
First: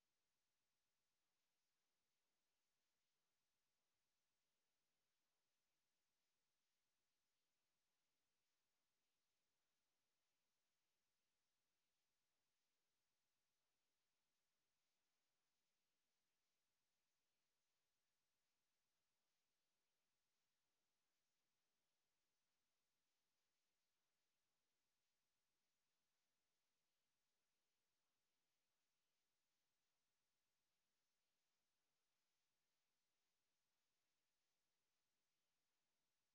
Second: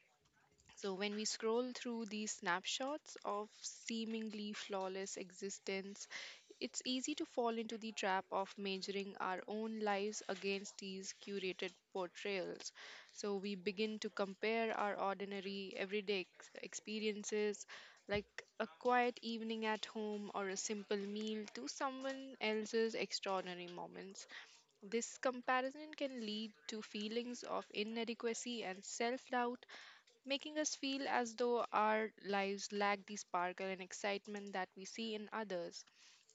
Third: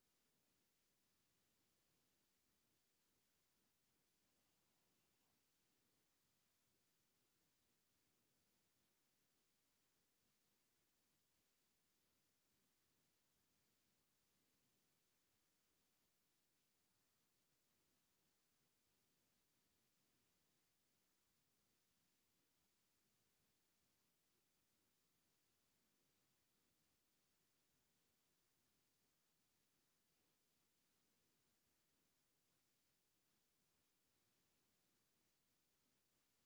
Speaker 1: So, when we scroll through these snapshots of seemingly flawless existence, it's easy to fall into the trap of measuring our own lives against these curated portrayals. So we begin to compare our ordinary, everyday ex- experiences, like a quiet evening at home or a simple meal, to someone else's extraordinary moments. This comparison can lead to feelings of inadequacy and self doubt, making us feel as though our lives lack the sparkle and excitement that we see in others.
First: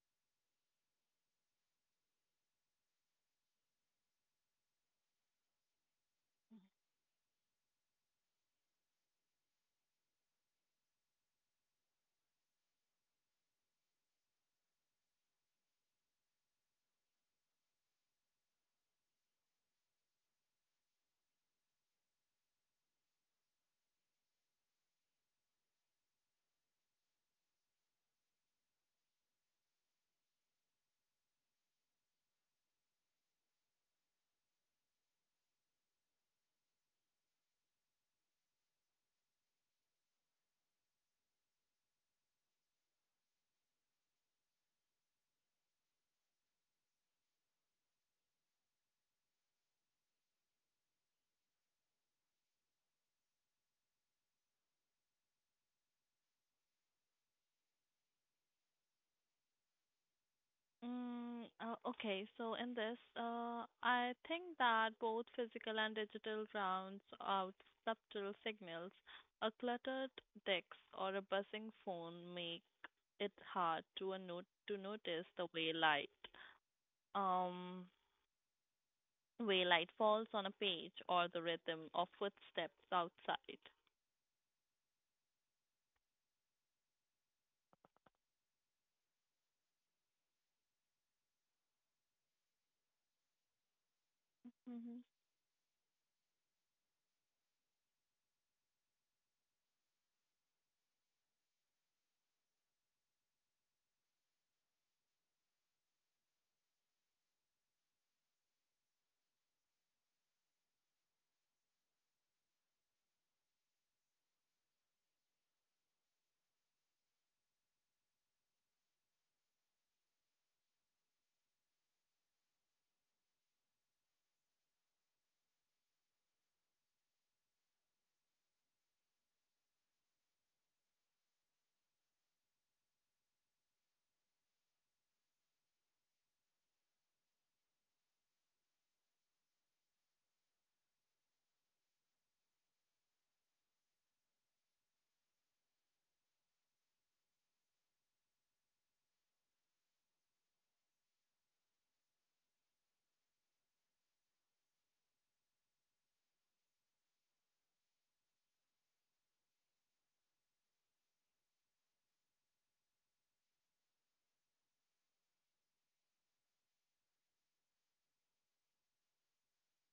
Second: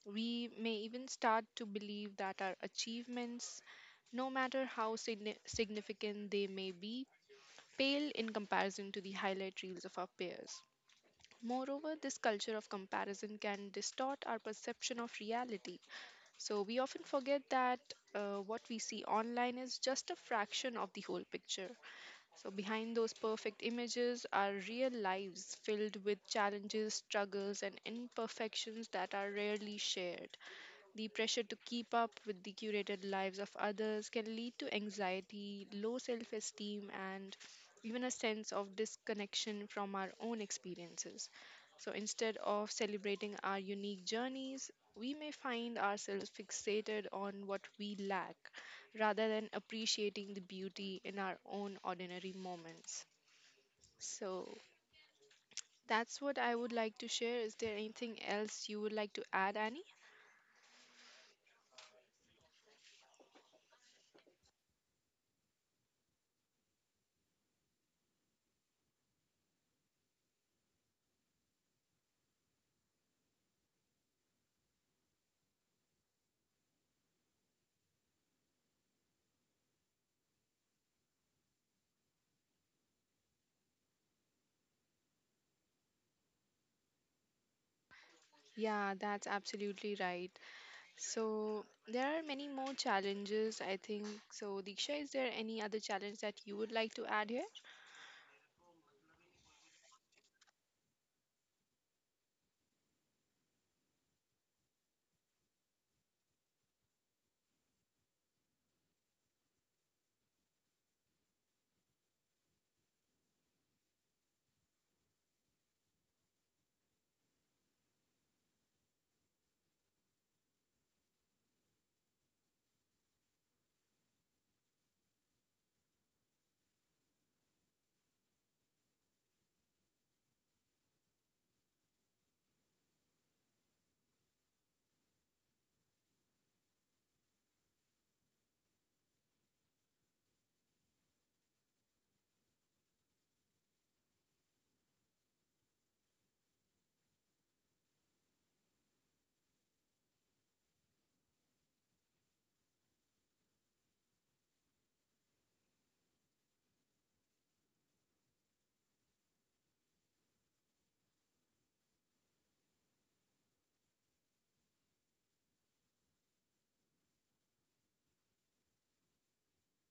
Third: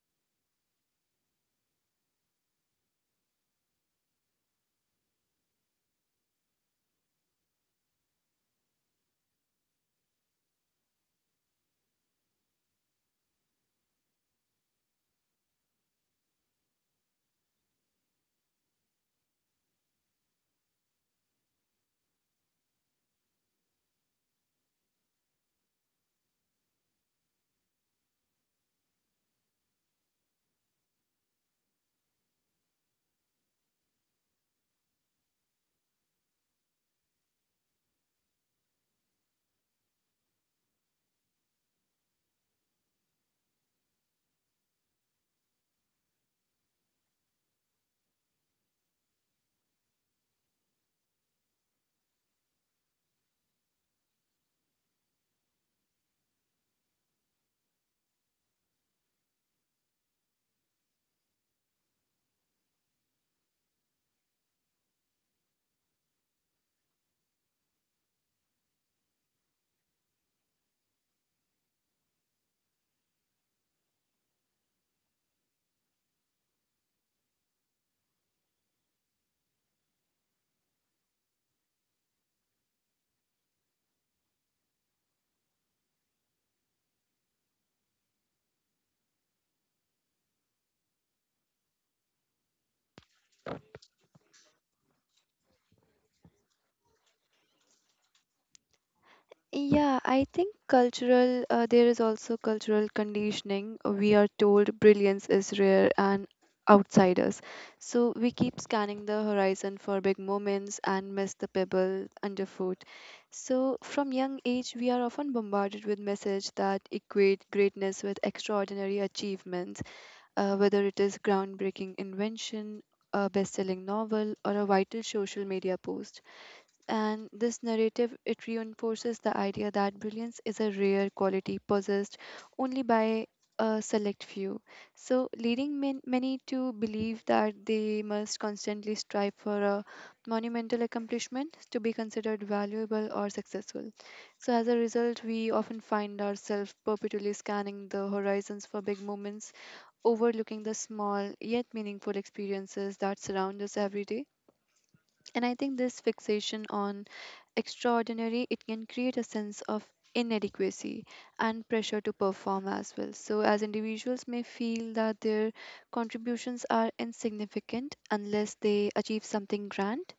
Speaker 1: We may even start to believe that our achievements, no matter how signi- significant they may be, pale in comparison to the highlight reels of our peers. Moreover, this culture of comparison can distort our perception of reality. So, we often forget that uh, what we see online is just a fraction of the whole picture. So, behind those perfect images are real lives filled with challenges, struggles, and imperfections that are rarely shared. The pressure to keep up with the curated lives of others can lead to anxiety, low self esteem, and even a sense of disconnection from our own experiences. So instead of celebrating our unique journeys, we may find ourselves fixated on what we lack rather than appreciating the beauty in our own ordinary moments. So that's what I would like to share. Is there anything else you would like to add, Annie?
Speaker 3: Mm, uh, okay, so in this, uh, I think that both physical and digital rounds out subtle signals. A cluttered desk or a buzzing phone make it hard to a note to notice the way light, um, way light falls on a page or the rhythm of footsteps outside.
Speaker 1: Yeah, that's absolutely right. So there are many more challenges, I think. So
Speaker 3: Mhm.
Speaker 1: Diksha, is there any other challenge that you would like to add here?
Speaker 2: Yeah, I think cultural, uh, there is also cultural conditioning. We are told brilliance is rare and outsiders. So we keep scanning the horizon for big moments and miss the pebble underfoot. So from young age, we are often bombarded with messages that equate greatness with extraordinary achievements, uh, whether it is groundbreaking invention, a best-selling novel, or a vital social media post. And this narrative it reinforces the idea that brilliance is a rare quality possessed only by a select few. So leading man- many to believe that they must constantly strive for a monumental accomplishment to be considered valuable or successful. So as a result, we often find ourselves perpetually scanning the horizons for big moments, overlooking the small yet meaningful experiences that surround us every day. And I think this fixation on extraordinary it can create a sense of inadequacy and pressure to perform as well. So as individuals may feel that their contributions are insignificant unless they achieve something grand,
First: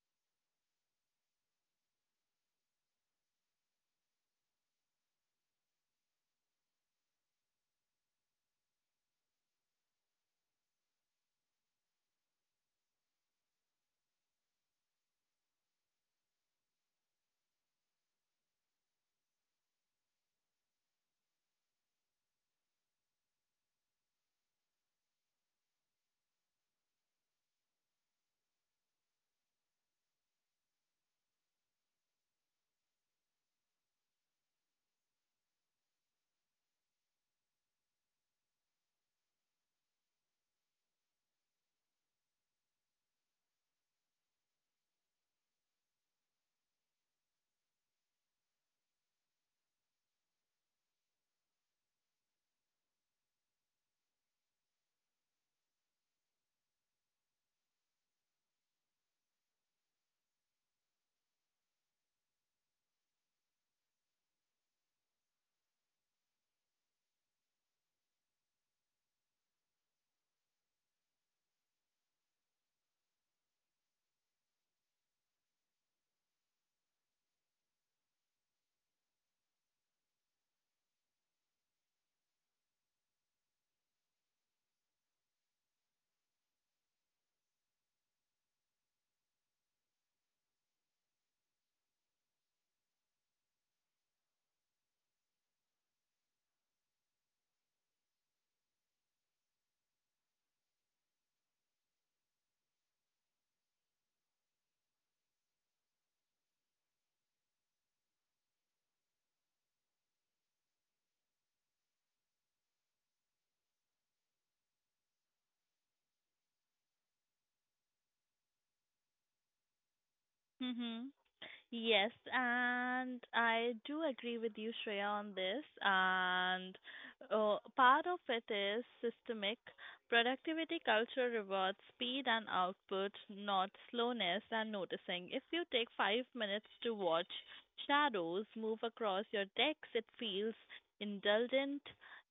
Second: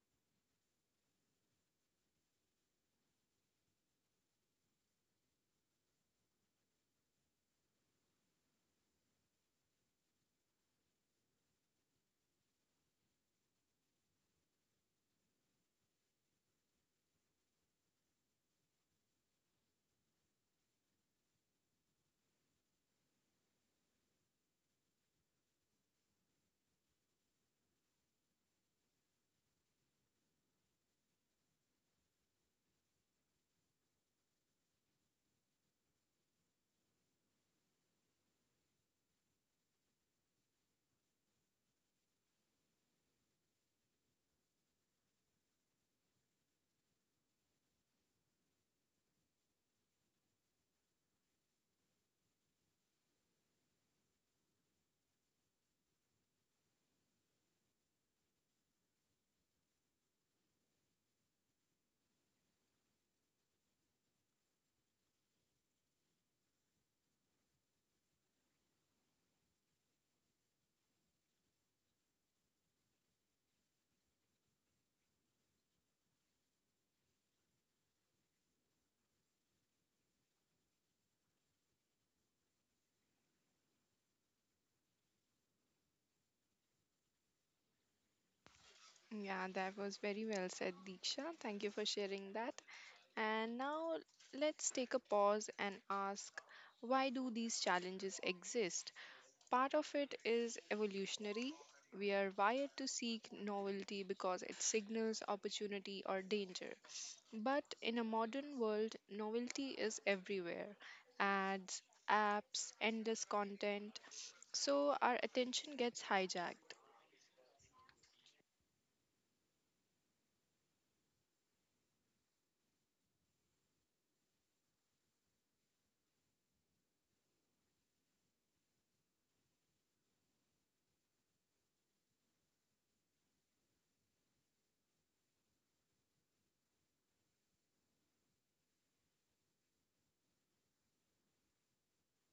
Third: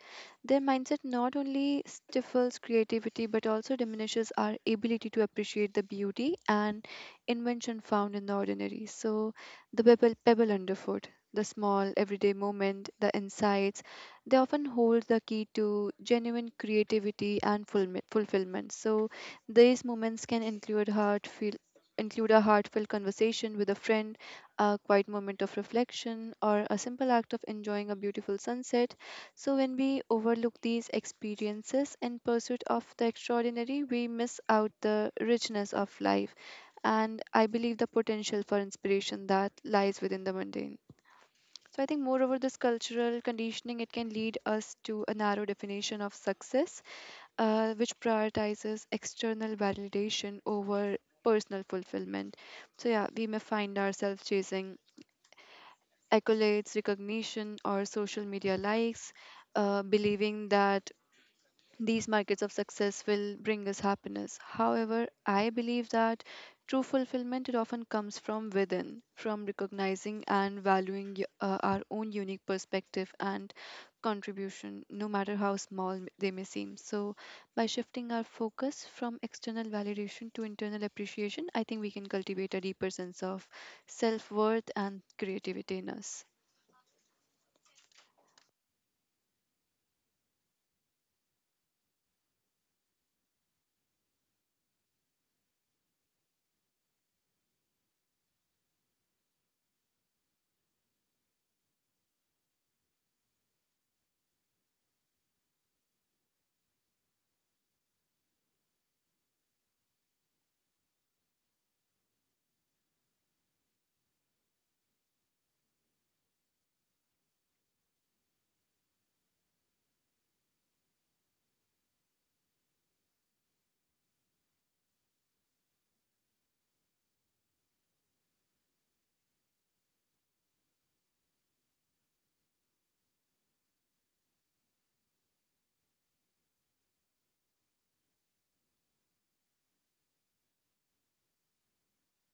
Speaker 2: their mindset not only stifles creativity but also diminishes our ability to appreciate the beauty and invention found in the ordinary. So the pebble, pebble underfoot, the small everyday moment, the insights they often hold the key to genuine creativity and fulmi- fulfillment. So these moments can include heartfelt include a heartfelt conversation with a friend, a quiet moment of reflection, or a simple act of enjoying a beautiful sunset. So, when we overlook these experiences in pursuit of the extraordinary, we miss out the richness of life, and I believe the potential for inspiration that lies within the mundane. So I think moreover this cultural conditioning it can lead us to a narrow definition of success, uh, which prioritizes external validation over personal fulfillment. So yeah, we may find ourselves chasing accolades, recognition or social media likes, uh, believing that these markets of success will bring us happiness. However, I believe that true fulfillment it often comes from within, from recognizing and valuing y- uh, our own unique perspective and contribution, no matter how small they may seem. So, by shifting our focus from external validation to internal appreciation, I think we can cultivate a deeper sense of self worth and creativity in us.
Speaker 1: Yeah, that was very well said, Diksha. Thank you for sharing that. And now let's take a pause and ask, why do these challenges exist? Part of it is evolutionary. We are wired to seek novelty because it signals opportunity or danger. But in a modern world, novelty is everywhere, ads, apps, endless content. So our attention gets hijacked.
Speaker 3: Mhm. Yes, and I do agree with you, Shreya, on this. And uh, part of it is systemic. Productivity culture rewards speed and output, not slowness and noticing. If you take five minutes to watch shadows move across your decks, it feels indulgent,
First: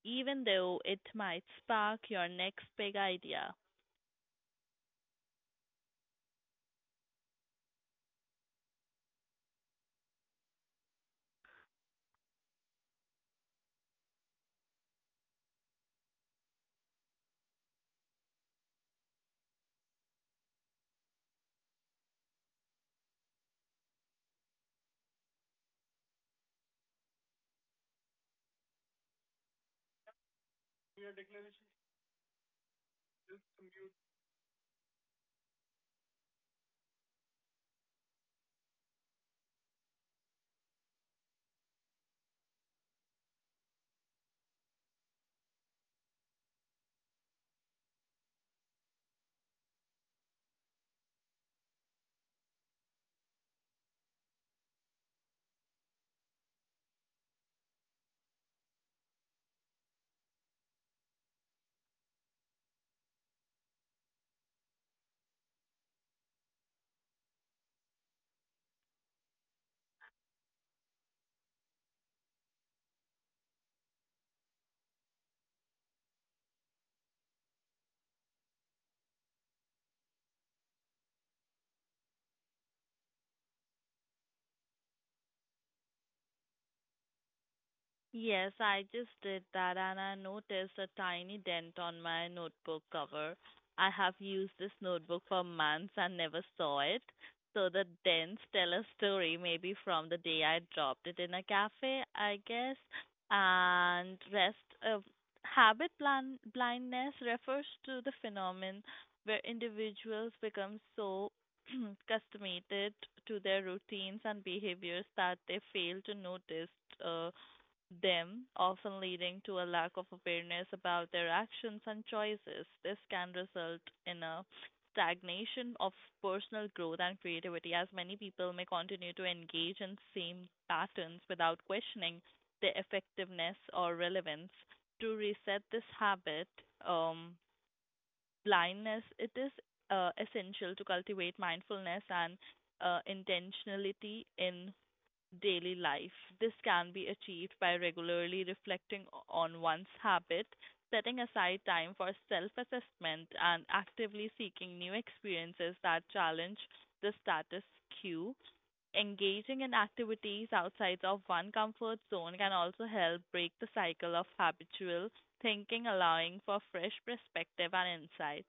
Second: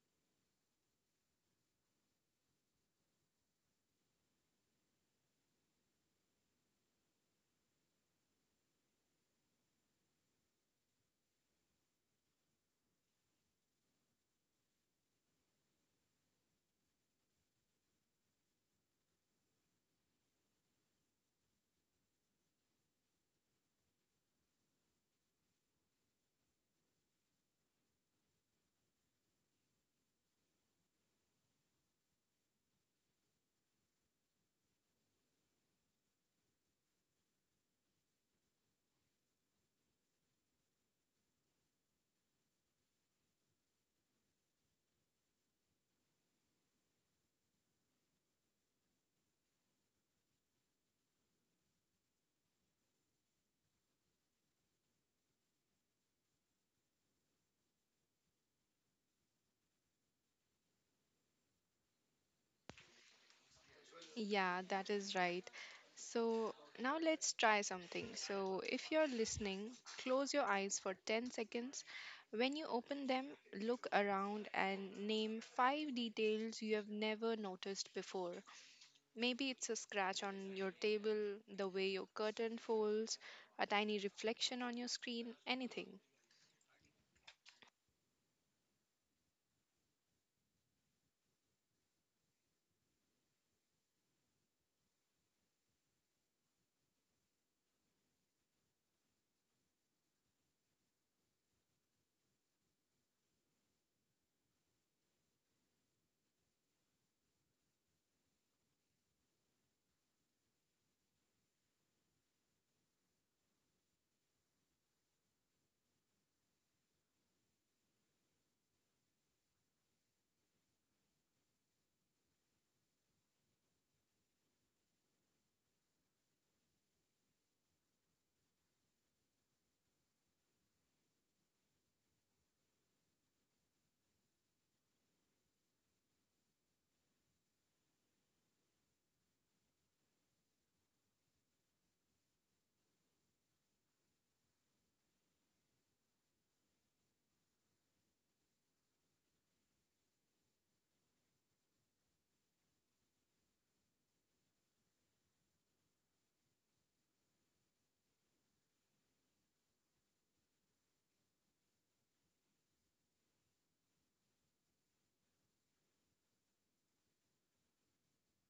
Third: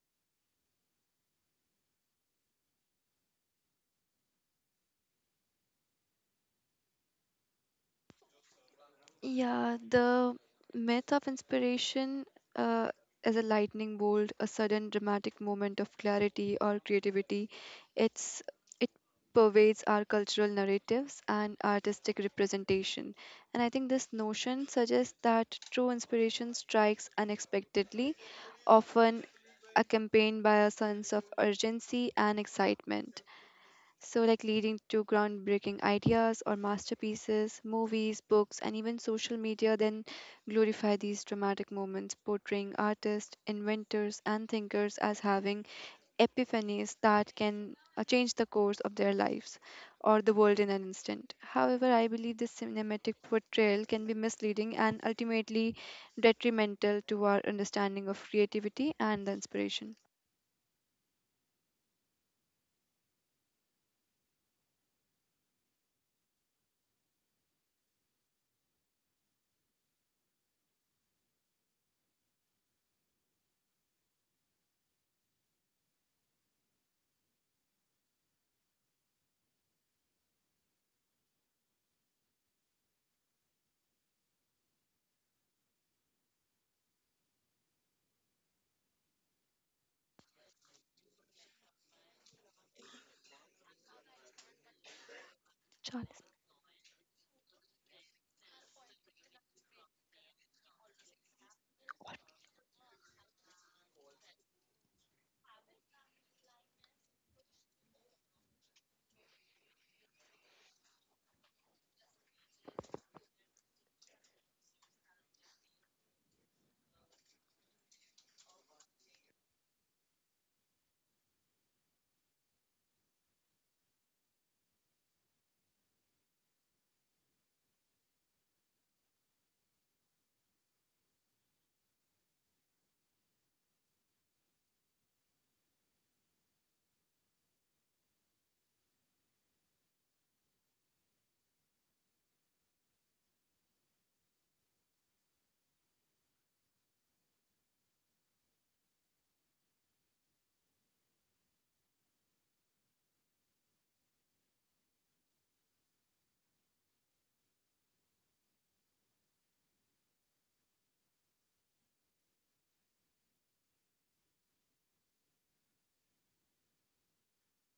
Speaker 3: even though it might spark your next big idea.
Speaker 2: Yeah, the myth of inspiration uh, is a lightning bolt, a sudden dramatic moment of clarity or creativity. It's it pervades our cultural narratives and artistic representation. And I think this notion suggests that true inspiration strikes unexpectedly, often accompanied by a sense of urgency and excitement. So, like leading to groundbreaking ideas or masterpieces, movies, books, and even social media then glorify these dramatic moments, portraying artists, inventors, and thinkers as having epiphanies that can uh, change the course of their lives or the world in an instant. However, I believe this cinematic portrayal can be misleading and ultimately detrimental to our understanding of creativity and the inspiration.
Speaker 1: Yeah, that is right. So now let's try something. So if you're listening, close your eyes for ten seconds. When you open them, look around and name five details you have never noticed before. Maybe it's a scratch on your table, the way your curtain folds, a tiny reflection on your screen, anything.
Speaker 3: Yes, I just did that and I noticed a tiny dent on my notebook cover. I have used this notebook for months and never
Speaker 2: Charles.
Speaker 3: saw it. So the dents tell a story, maybe from the day I dropped it in a cafe, I guess. And rest of habit blind, blindness refers to the phenomenon where individuals become so (clears throat) accustomed to their routines and behaviors that they fail to notice uh, them, often leading to a lack of awareness about their actions and choices. This can result in a stagnation of personal growth and creativity, as many people may continue to engage in same patterns without questioning their effectiveness or relevance. To reset this habit, um, blindness, it is uh, essential to cultivate mindfulness and uh, intentionality in daily life. This can be achieved by regularly reflecting o- on one's habit, setting aside time for self assessment, and actively seeking new experiences that challenge the status quo. Engaging in activities outside of one comfort zone can also help break the cycle of habitual thinking, allowing for fresh perspective and insight,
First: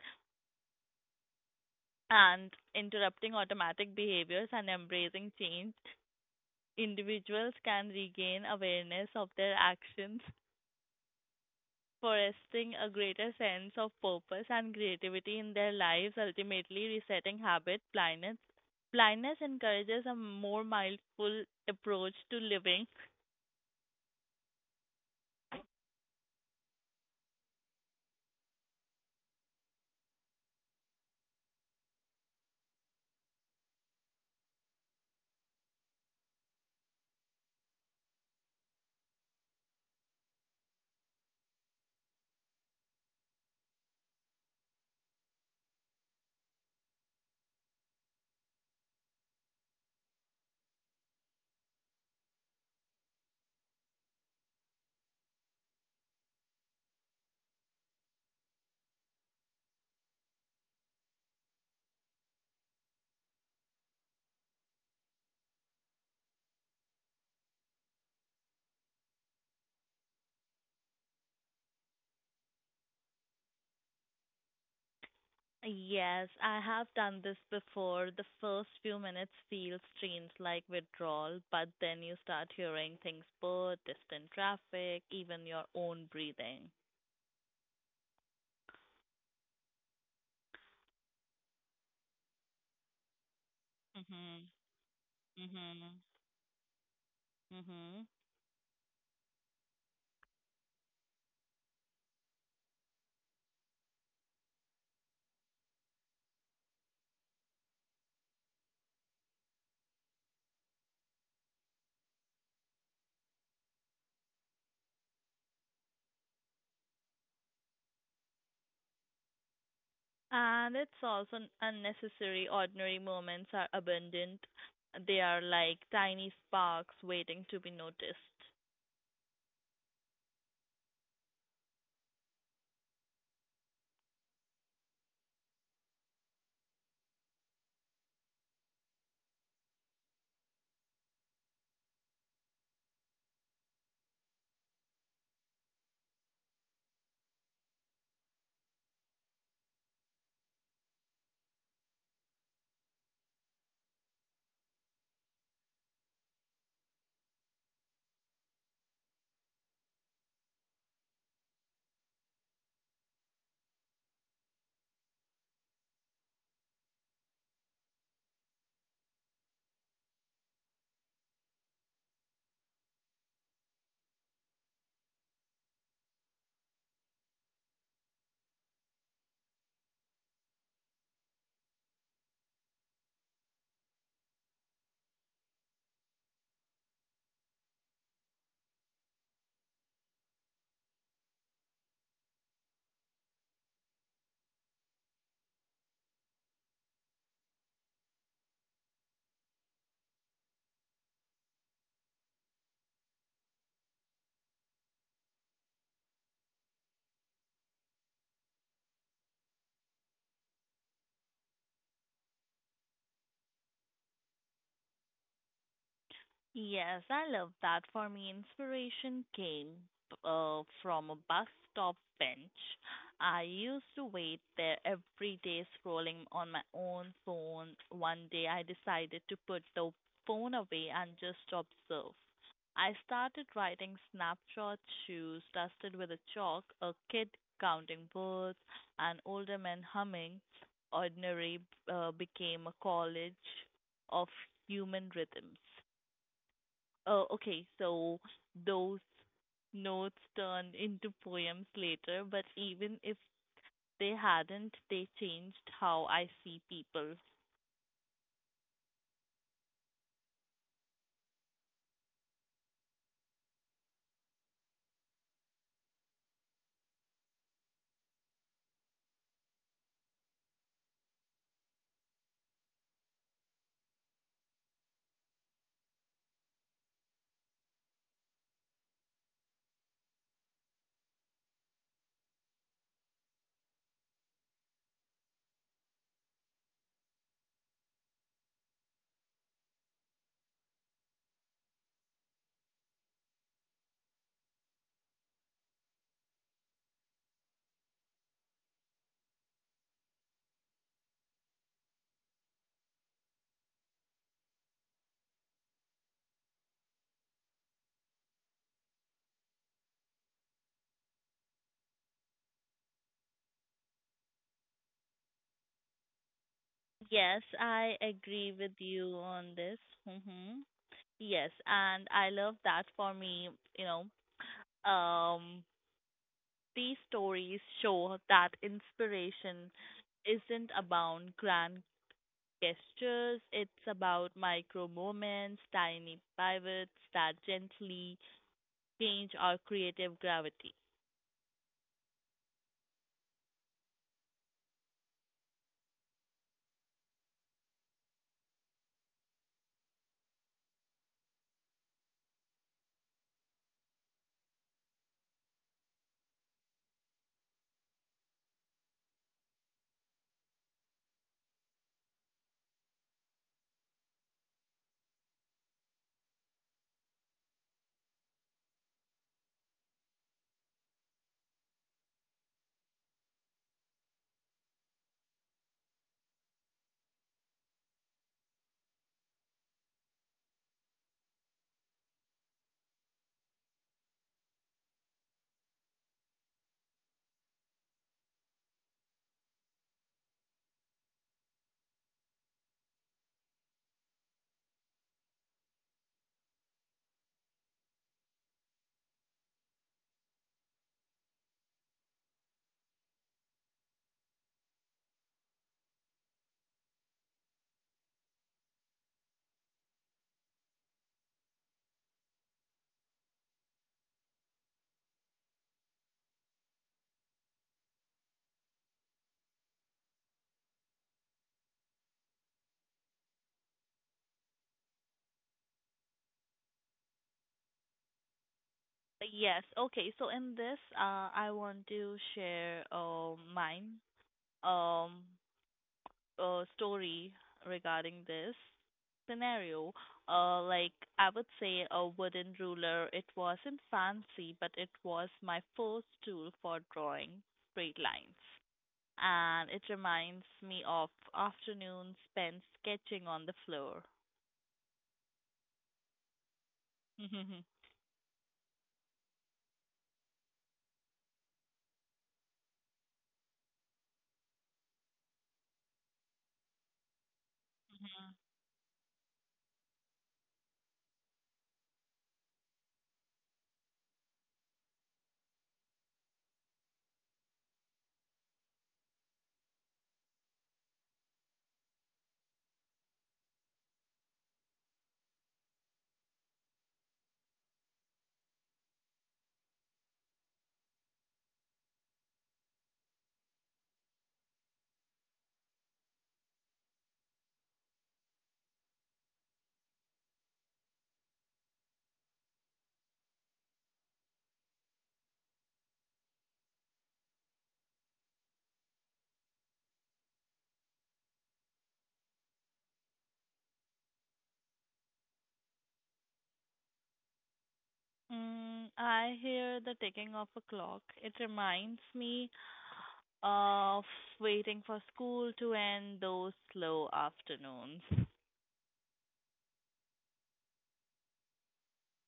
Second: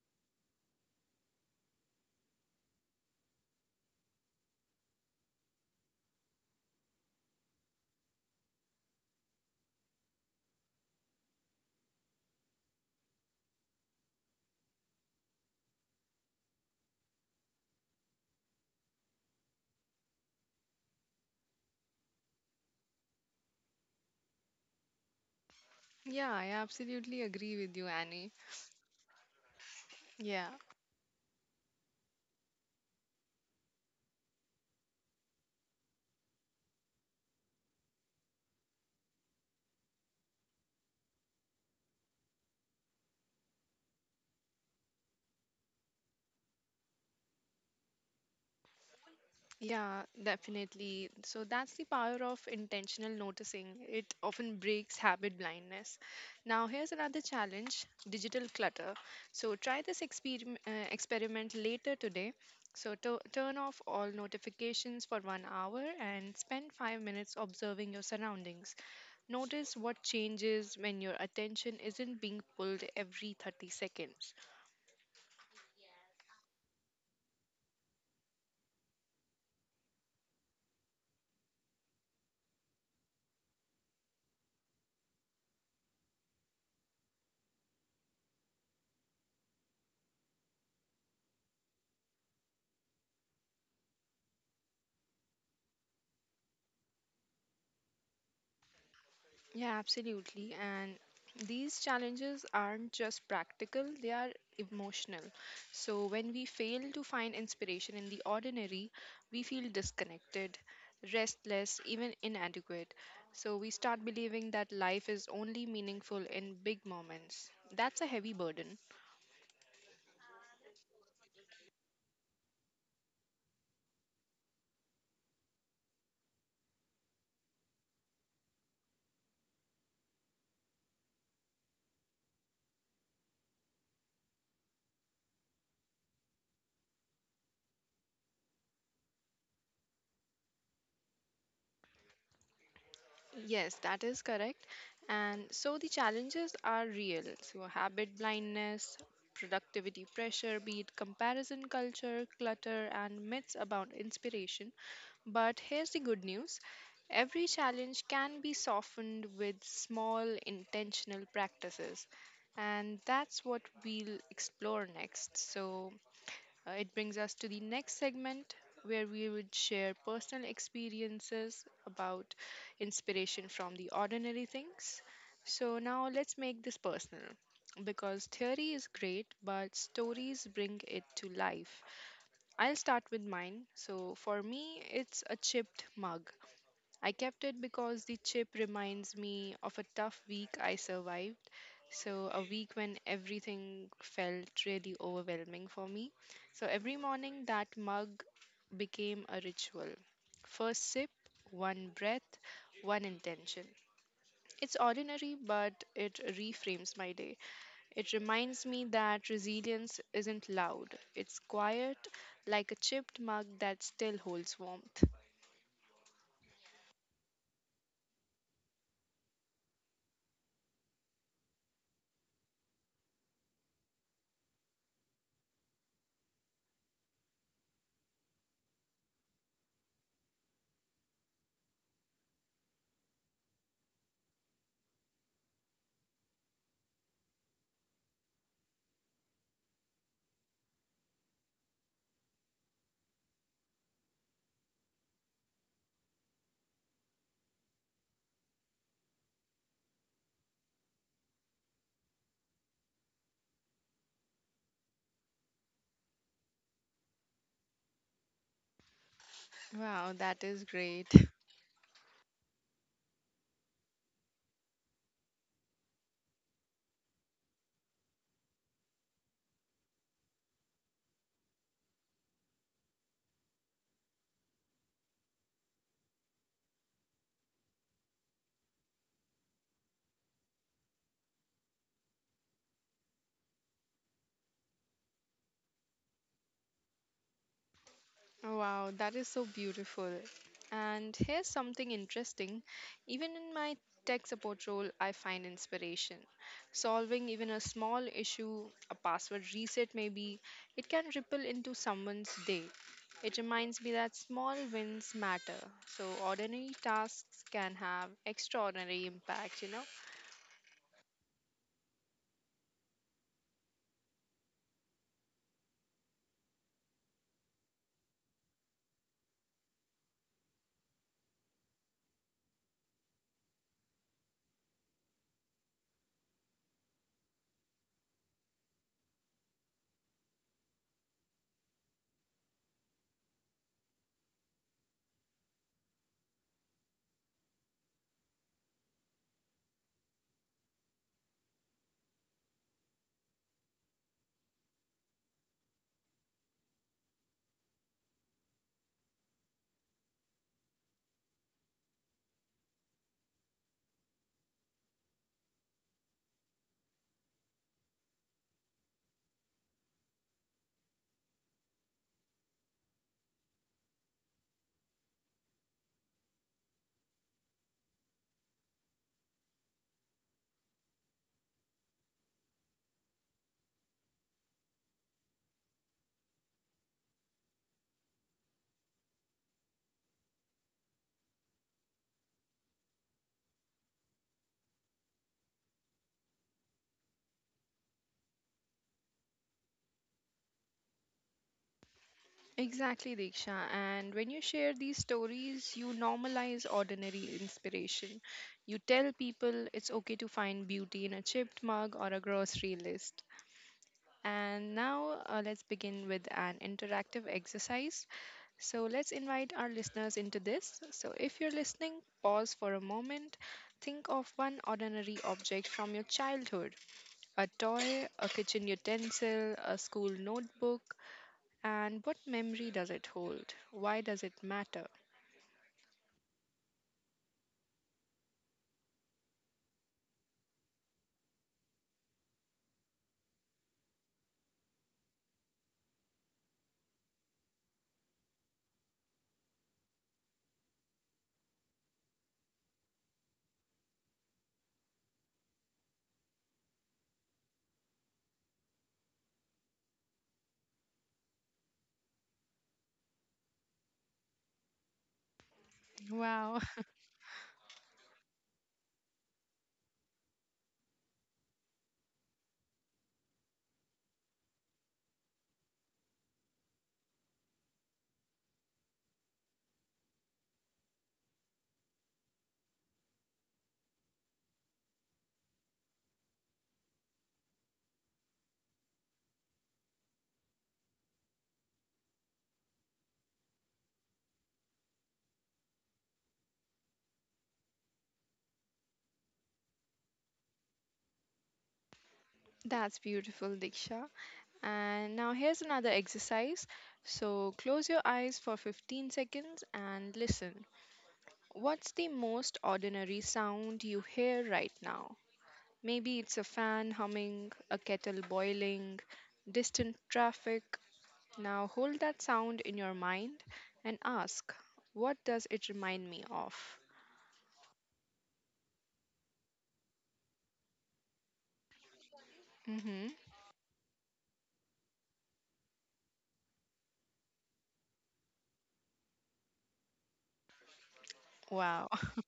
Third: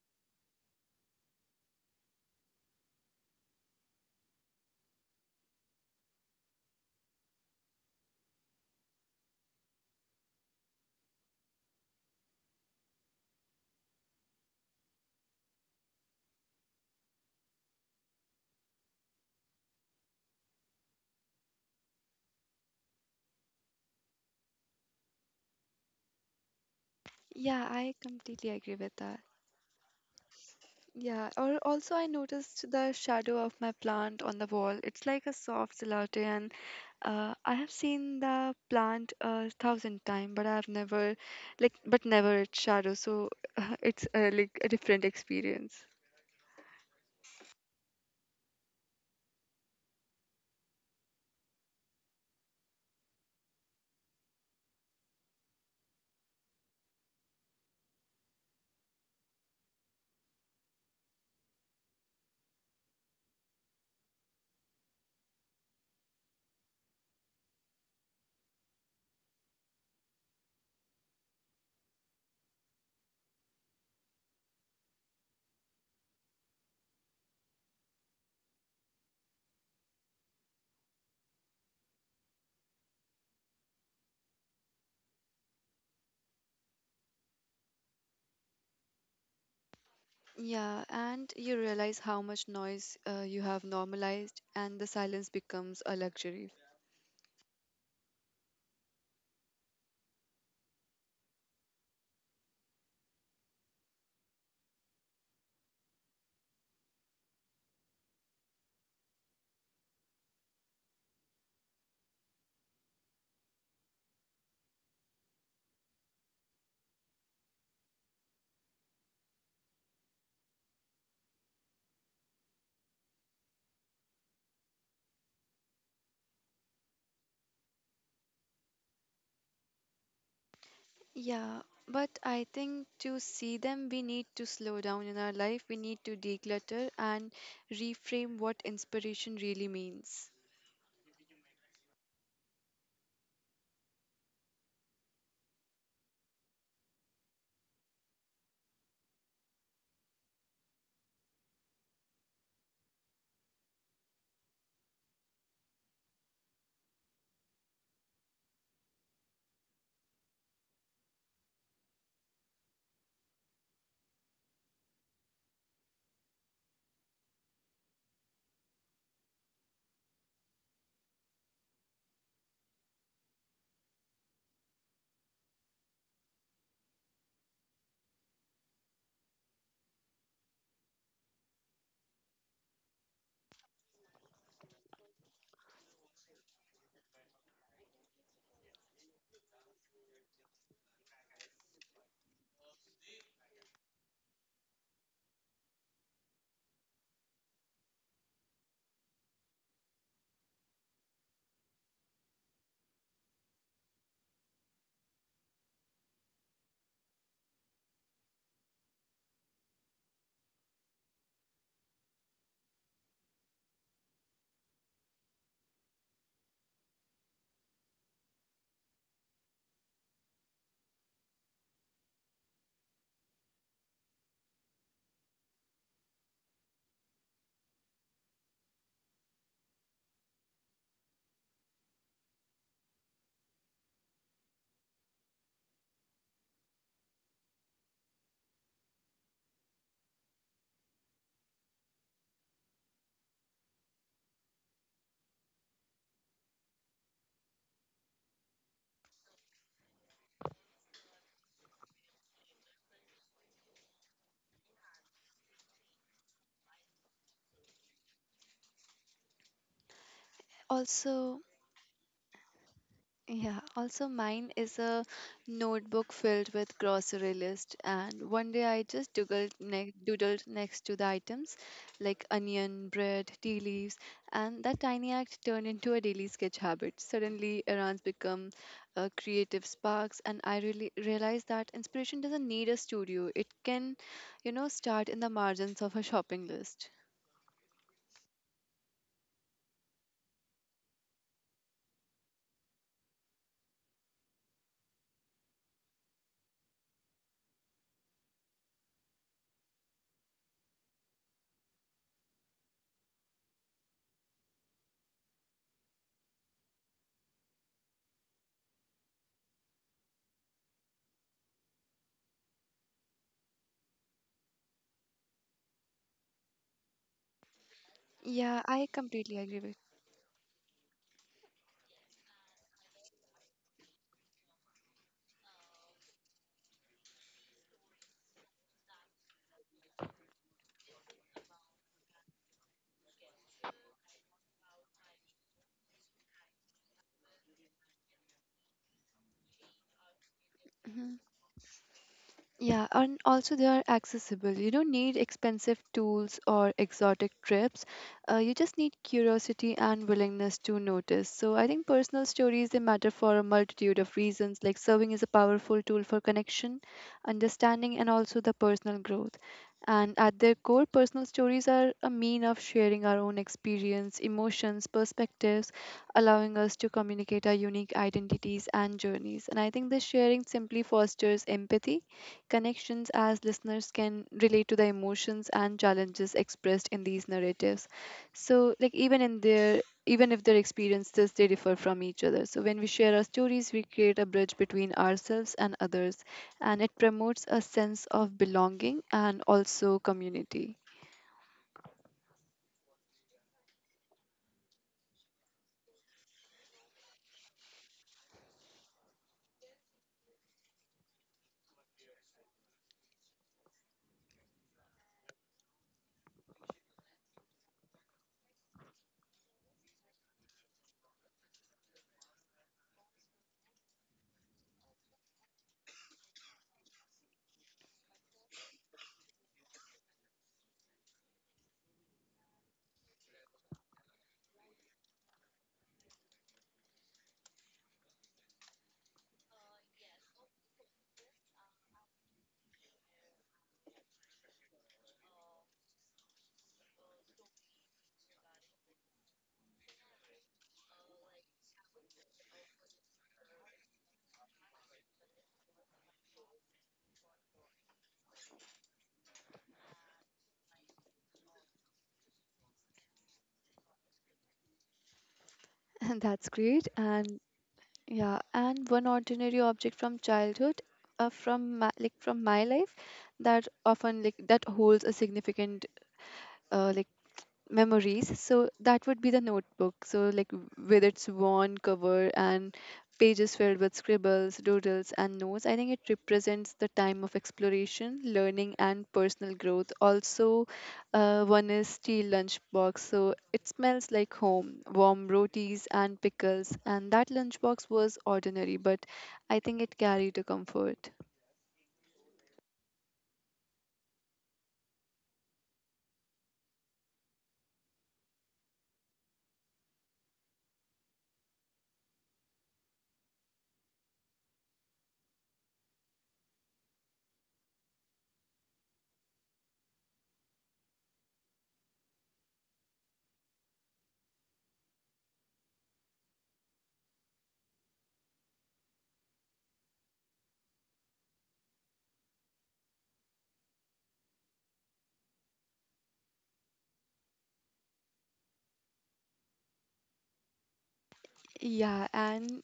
Speaker 3: and interrupting automatic behaviors and embracing change individuals can regain awareness of their actions, fostering a greater sense of purpose and creativity in their lives, ultimately resetting habit blindness. Blindness encourages a more mindful approach to living.
Speaker 1: Yeah, I absolutely agree with
Speaker 2: Yeah,
Speaker 1: you,
Speaker 2: I
Speaker 1: Annie.
Speaker 2: completely agree with that.
Speaker 1: Yeah,
Speaker 2: Yeah, or also I noticed the shadow of my plant on the wall. It's like a soft gelatin. and, Uh, I have seen the plant a thousand times, but I've never, like, but never its shadow. So (laughs) it's uh, like a different experience.
Speaker 1: yeah, definitely. So that's the power of intentional noticing. It often breaks habit blindness. Now, here's another challenge digital clutter. So try this experiment, uh, experiment later today. So to- turn off all notifications for one hour and spend five minutes observing your surroundings. Notice what changes when your attention isn't being pulled every thirty seconds.
Speaker 3: Yes, I have done this before. The first few minutes feel strange, like withdrawal, but then you start hearing things: bird, distant traffic, even your own breathing.
Speaker 2: Yeah, and you realize how much noise uh, you have
Speaker 3: Mhm.
Speaker 2: normalized, and the silence becomes
Speaker 3: Mhm.
Speaker 2: a luxury.
Speaker 3: Mhm.
Speaker 1: Yeah, absolutely. And these challenges aren't just practical, they are emotional. So when we fail to find inspiration in the ordinary, we feel disconnected, restless, even inadequate. So we start believing that life is only meaningful in big moments. That's a heavy burden.
Speaker 3: And it's also n- unnecessary. Ordinary moments are abundant. They are like tiny sparks waiting to be noticed.
Speaker 2: Yeah, but I think to see them, we need to slow down in our life. We need to declutter and reframe what inspiration really means.
Speaker 1: Yes, that is correct. And so the challenges are real. So, habit blindness, productivity pressure, be it comparison culture, clutter, and myths about inspiration. But here's the good news, every challenge can be softened with small intentional practices. And that's what we'll explore next. So, uh, it brings us to the next segment where we would share personal experiences about inspiration from the ordinary things. So now let's make this personal because theory is great, but stories bring it to life. I'll start with mine. So for me, it's a chipped mug. I kept it because the chip reminds me of a tough week I survived. So, a week when everything felt really overwhelming for me. So, every morning that mug became a ritual. First sip, one breath, one intention. It's ordinary, but it reframes my day. It reminds me that resilience isn't loud, it's quiet, like a chipped mug that still holds warmth.
Speaker 3: Yes, I love that. For me, inspiration came uh, from a bus stop bench. I used to wait there every day scrolling on my own phone. One day I decided to put the phone away and just observe. I started writing snapshots: shoes dusted with a chalk, a kid counting birds, an older man humming. Ordinary uh, became a college of human rhythms. Oh, okay. So those notes turned into poems later, but even if they hadn't, they changed how I see people.
Speaker 1: Wow, that is great.
Speaker 2: Also, Yeah, also mine is a notebook filled with grocery list and one day I just doodled, ne- doodled next to the items like onion, bread, tea leaves, and that tiny act turned into a daily sketch habit. Suddenly errands become uh, creative sparks and I really realized that inspiration doesn't need a studio. It can, you know, start in the margins of a shopping list.
Speaker 1: Oh, wow, that is so beautiful. And here's something interesting. Even in my tech support role, I find inspiration. Solving even a small issue, a password reset maybe, it can ripple into someone's day. It reminds me that small wins matter. So ordinary tasks can have extraordinary impact, you know?
Speaker 3: Yes, I agree
Speaker 2: Yeah,
Speaker 3: with
Speaker 2: I
Speaker 3: you
Speaker 2: completely
Speaker 3: on
Speaker 2: agree with.
Speaker 3: this. hmm Yes, and I love that. For me, you know, um, these stories show that inspiration isn't about grand gestures, it's about micro moments, tiny pivots that gently change our creative gravity.
Speaker 2: Mhm. Yeah, and also they are accessible. You don't need expensive tools or exotic trips. Uh, you just need curiosity and willingness to notice. So I think personal stories they matter for a multitude of reasons. Like serving is a powerful tool for connection, understanding, and also the personal growth. And at their core, personal stories are a mean of sharing our own experience, emotions, perspectives, allowing us to communicate our unique identities and journeys. And I think this sharing simply fosters empathy connections as listeners can relate to the emotions and challenges expressed in these narratives. So like even in their even if their experiences they differ from each other. So when we share our stories we create a bridge between ourselves and others, and it promotes a sense of belonging and also community.
Speaker 1: Exactly, Diksha. And when you share these stories, you normalize ordinary inspiration. You tell people it's okay to find beauty in a chipped mug or a grocery list. And now uh, let's begin with an interactive exercise. So let's invite our listeners into this. So if you're listening, pause for a moment. Think of one ordinary object from your childhood, a toy, a kitchen utensil, a school notebook, and what memory does it hold? Why does it matter?
Speaker 3: Yes, okay. So in this, uh, I want to share uh, mine um uh, story regarding this scenario. Uh, like, I would say a wooden ruler. It wasn't fancy, but it was my first tool for drawing straight lines. And it reminds me of afternoons spent sketching on the floor.
Speaker 2: (laughs) And that's great.
Speaker 1: Wow. (laughs)
Speaker 2: And yeah, and one ordinary object from childhood, uh, from my, like from my life, that often like that holds a significant uh, like memories, so
Speaker 3: (laughs)
Speaker 2: that would be the notebook. So like w- with its worn cover and pages filled with scribbles, doodles and notes, I think it represents the time of exploration, learning and personal growth. Also, uh, one is steel lunchbox, so it smells like home, warm rotis and pickles, and that lunchbox was ordinary but I think it carried a comfort.
Speaker 1: That's beautiful, Diksha. And now here's another exercise. So close your eyes for fifteen seconds and listen. What's the most ordinary sound you hear right now? Maybe it's a fan humming, a kettle boiling, distant traffic. Now hold that sound in your mind and ask, what does it remind me of?
Speaker 3: Mm, I hear the ticking of a clock. It reminds me
Speaker 1: Hmm.
Speaker 3: of waiting for school to end, those slow afternoons.
Speaker 2: Yeah,
Speaker 1: Wow.
Speaker 2: and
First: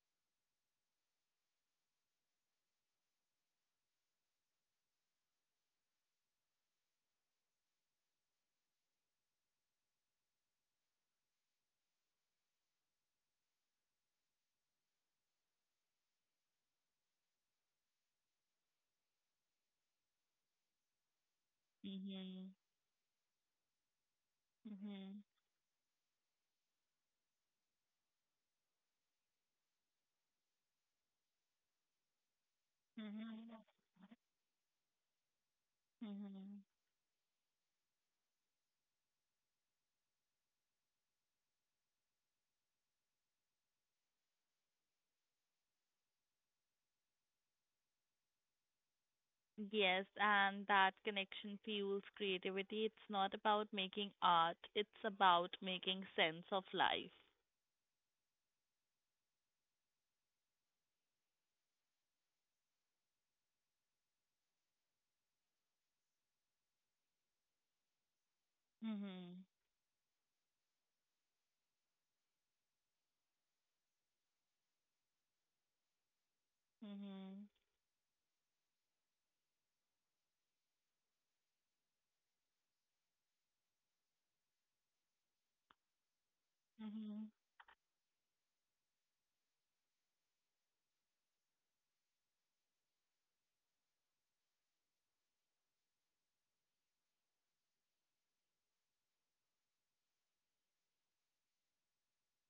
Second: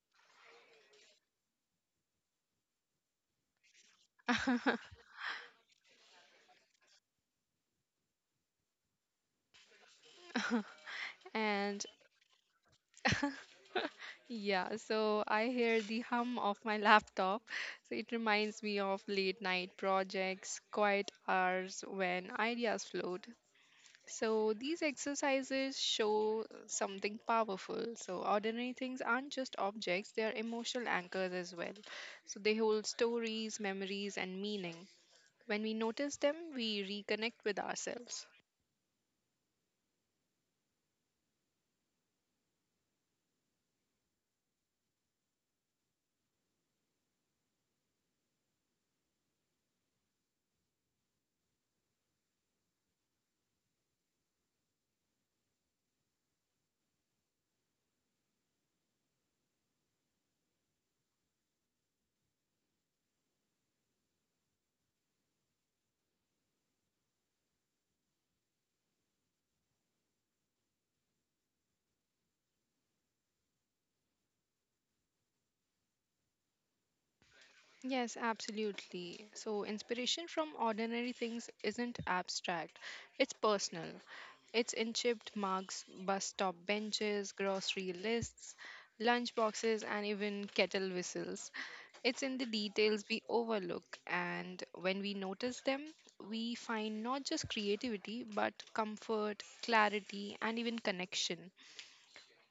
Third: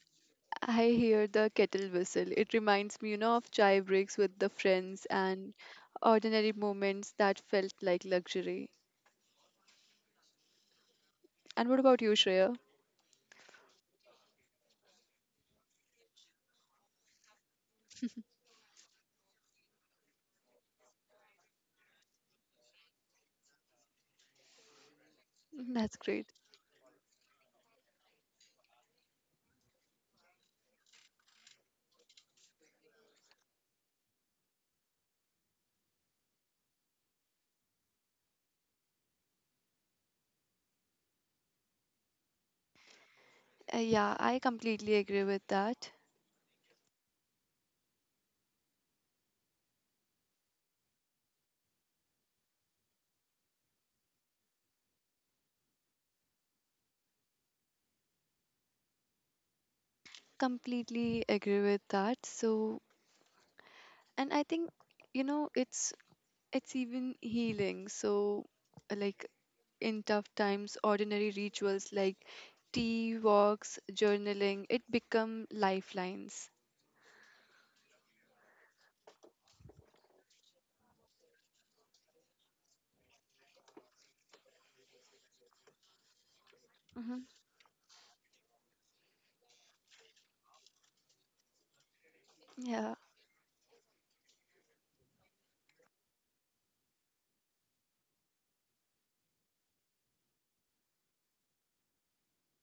Speaker 2: I hear the kettle whistle. It reminds me, you know, of chai breaks with the friends and ordinary moments that felt like luxury.
Speaker 1: (laughs)
Speaker 2: And what
Speaker 1: And
Speaker 2: about you, Shreya?
Speaker 1: (laughs) yeah, so I hear the hum of my laptop. So it reminds me of late night projects, quiet hours when
Speaker 3: Mhm.
Speaker 1: ideas float. So these
Speaker 3: Mhm.
Speaker 1: exercises
Speaker 2: That's great.
Speaker 1: show something powerful. So ordinary things aren't just objects, they are emotional anchors as well. So they hold
Speaker 3: Mhm.
Speaker 1: stories, memories, and meaning. When we notice them,
Speaker 3: Mhm.
Speaker 1: we reconnect with ourselves.
Speaker 2: Uh, yeah, I completely agree with that.
Speaker 3: Yes, and that connection fuels creativity. It's not about making art, it's about making sense of life.
Speaker 2: Completely agree with that. So, and I think, you know, it's it's even healing. So, uh, like
Speaker 3: Mhm.
Speaker 2: in tough times, ordinary rituals like tea, walks, journaling, it become lifelines.
Speaker 3: Mhm.
Speaker 1: Yes, absolutely. So, inspiration from ordinary things isn't abstract, it's personal. It's in chipped mugs, bus stop
Speaker 2: Hmm.
Speaker 3: Mhm.
Speaker 1: benches, grocery lists, lunch boxes, and even kettle whistles. It's in the
Speaker 2: Yeah.
Speaker 1: details we overlook, and when we notice them, we find not just creativity but comfort, clarity, and even connection.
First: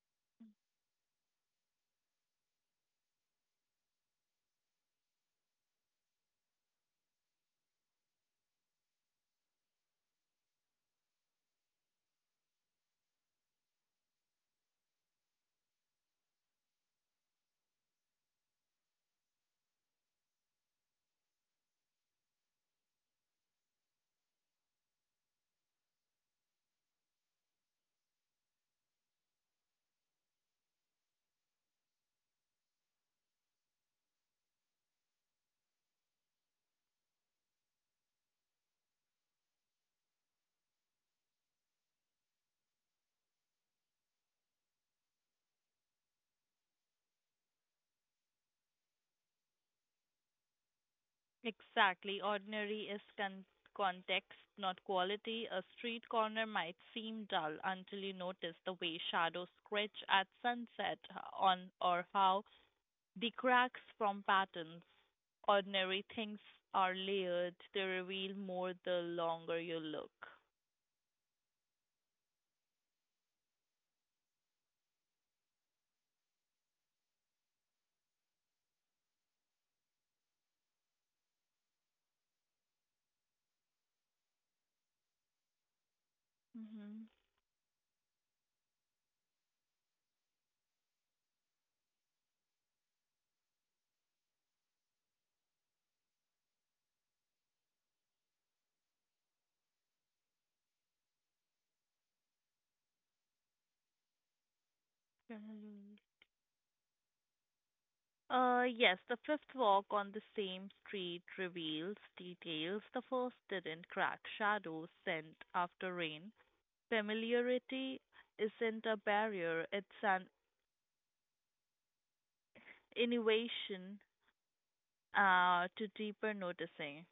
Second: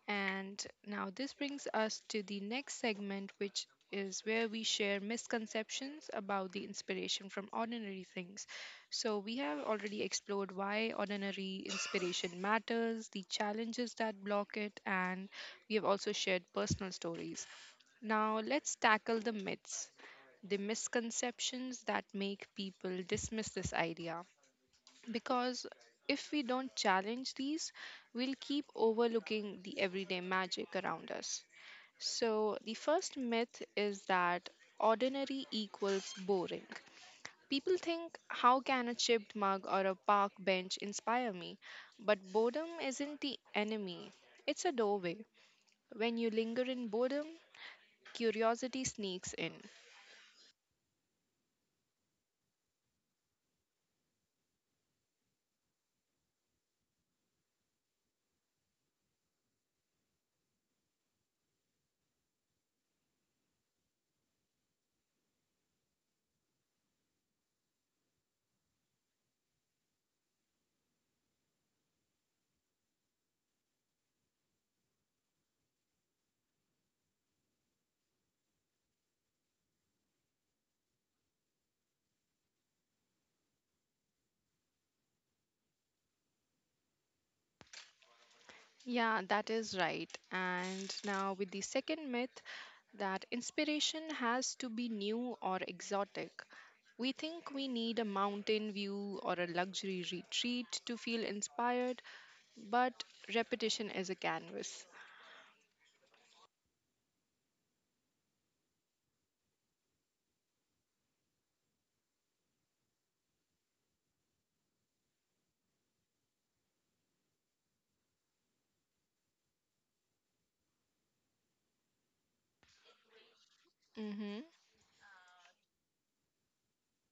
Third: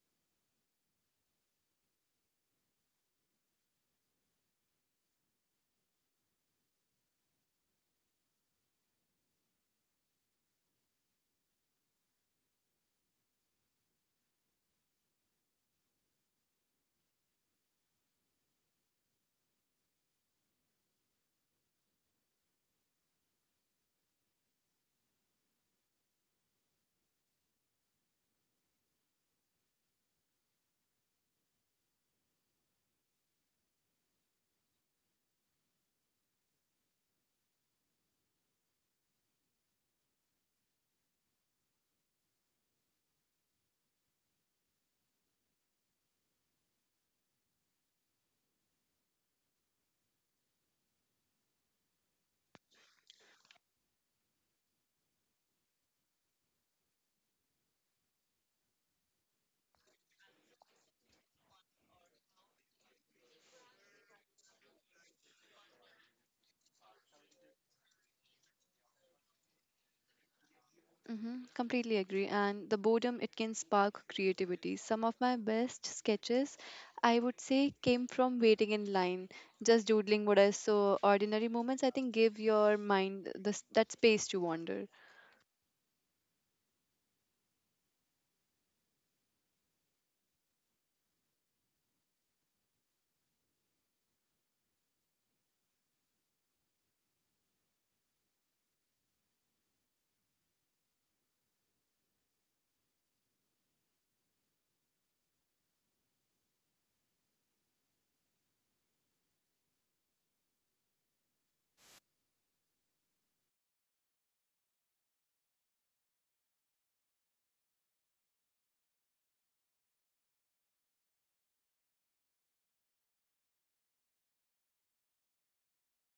Speaker 1: And now this brings us to the next segment, which is where we share misconceptions about the inspiration from ordinary things. So, we have already explored why ordinary inspiration matters, the challenges that block it, and we have also shared personal stories. Now, let's tackle the myths, the misconceptions that make people dismiss this idea. Because if we don't challenge these, we'll keep overlooking the everyday magic around us. So, the first myth is that ordinary equals boring. People think, how can a chipped mug or a park bench inspire me? But boredom isn't the enemy, it's a doorway. When you linger in boredom, curiosity sneaks in.
Speaker 3: Exactly. Ordinary is con- context, not quality. A street corner might seem dull until you notice the way shadows scratch at sunset on, or how the cracks from patterns. Ordinary things are layered. They reveal more the longer you look.
Speaker 2: Hmm. Completely agree. And the boredom, it can spark creativity. Some of my best sketches, I would say, came from waiting in line, just doodling what I saw. Ordinary moments, I think, give your mind the, s- that space to wander.
Speaker 3: hmm
Speaker 1: Yeah, that is right. And now, with the second myth that inspiration has to be new or exotic. We think we need a mountain view or a luxury retreat to feel inspired, but repetition is a canvas.
Speaker 3: Uh, yes, the fifth walk on the same street reveals details the first didn't: crack shadows sent after rain. Familiarity isn't a barrier, it's an innovation
Speaker 1: Hmm.
Speaker 3: uh, to deeper noticing.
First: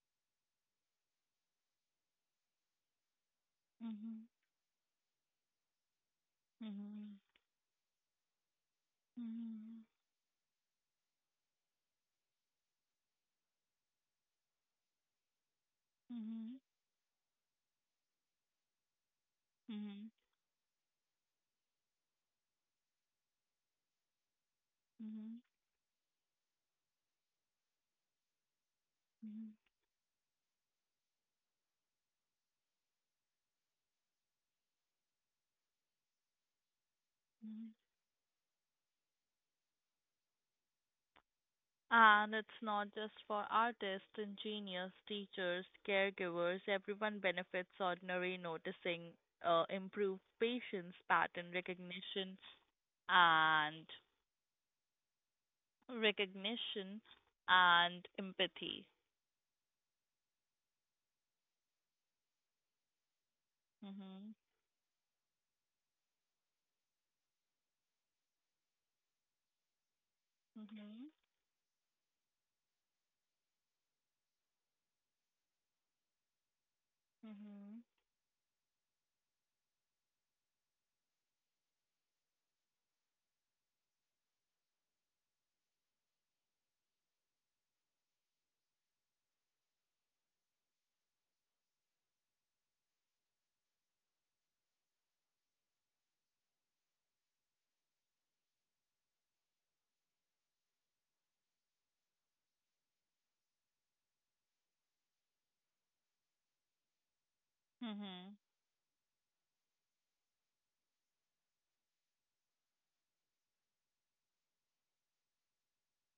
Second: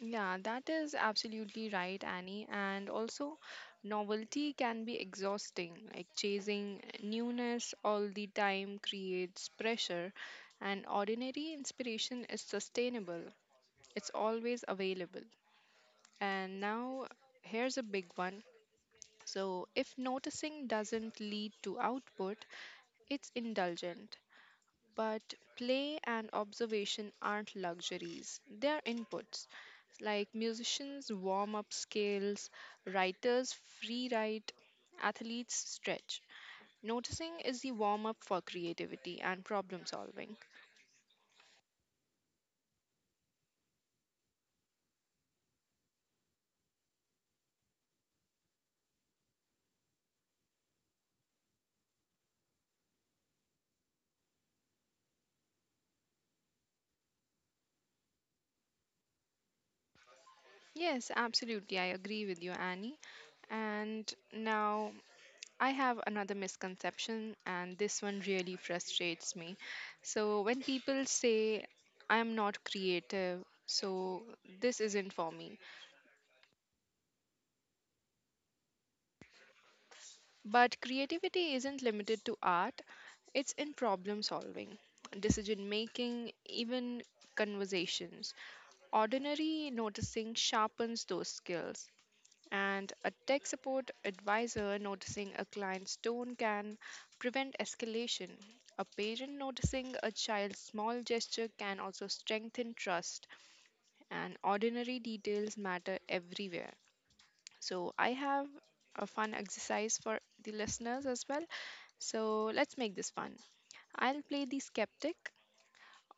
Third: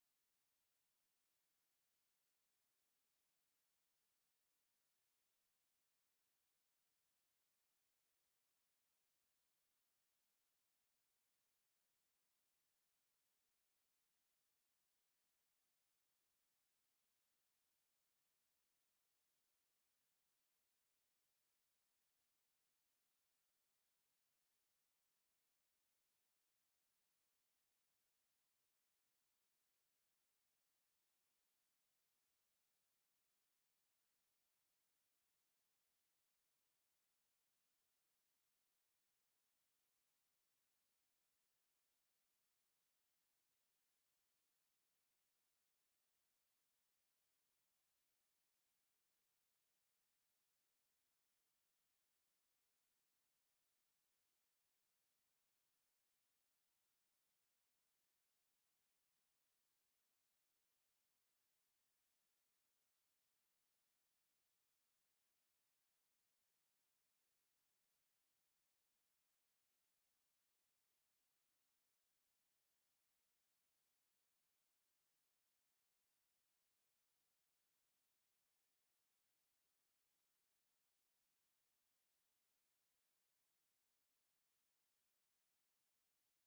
Speaker 1: Yeah, that is absolutely right, Annie. And also,
Speaker 3: Mhm.
Speaker 1: novelty can be exhausting. Like chasing
Speaker 3: Mhm.
Speaker 1: newness all the time creates
Speaker 3: Mhm.
Speaker 1: pressure, and ordinary inspiration is sustainable, it's always available.
Speaker 3: Mhm.
Speaker 1: And now, here's a big one. So, if
Speaker 3: Mhm.
Speaker 1: noticing doesn't lead to output, it's indulgent. But
Speaker 3: Mhm.
Speaker 1: play and observation aren't luxuries, they are inputs.
Speaker 3: Mhm.
Speaker 1: Like musicians warm up scales, writers free write, athletes stretch. Noticing is the
Speaker 3: Mhm.
Speaker 1: warm up for creativity and problem solving.
Speaker 3: And it's not just for artists, engineers, teachers, caregivers. Everyone benefits ordinary noticing, uh, improved patience, pattern recognition, and recognition and empathy.
Speaker 1: Yes, absolutely, I agree with you, Annie. And
Speaker 3: Mm-hmm.
Speaker 1: now I have another misconception, and this one really frustrates me. So, when people
Speaker 3: Mhm.
Speaker 1: say, I'm not creative, so this isn't for me.
Speaker 3: Mhm.
Speaker 1: But creativity isn't limited to art, it's in problem solving, decision making, even conversations. Ordinary noticing sharpens those skills, and a tech support advisor noticing a client's tone can prevent escalation. A parent noticing a child's small gesture can also strengthen trust, and ordinary details matter everywhere. So I
Speaker 3: Mhm.
Speaker 1: have a fun exercise for the listeners as well. So let's make this fun. I'll play the skeptic.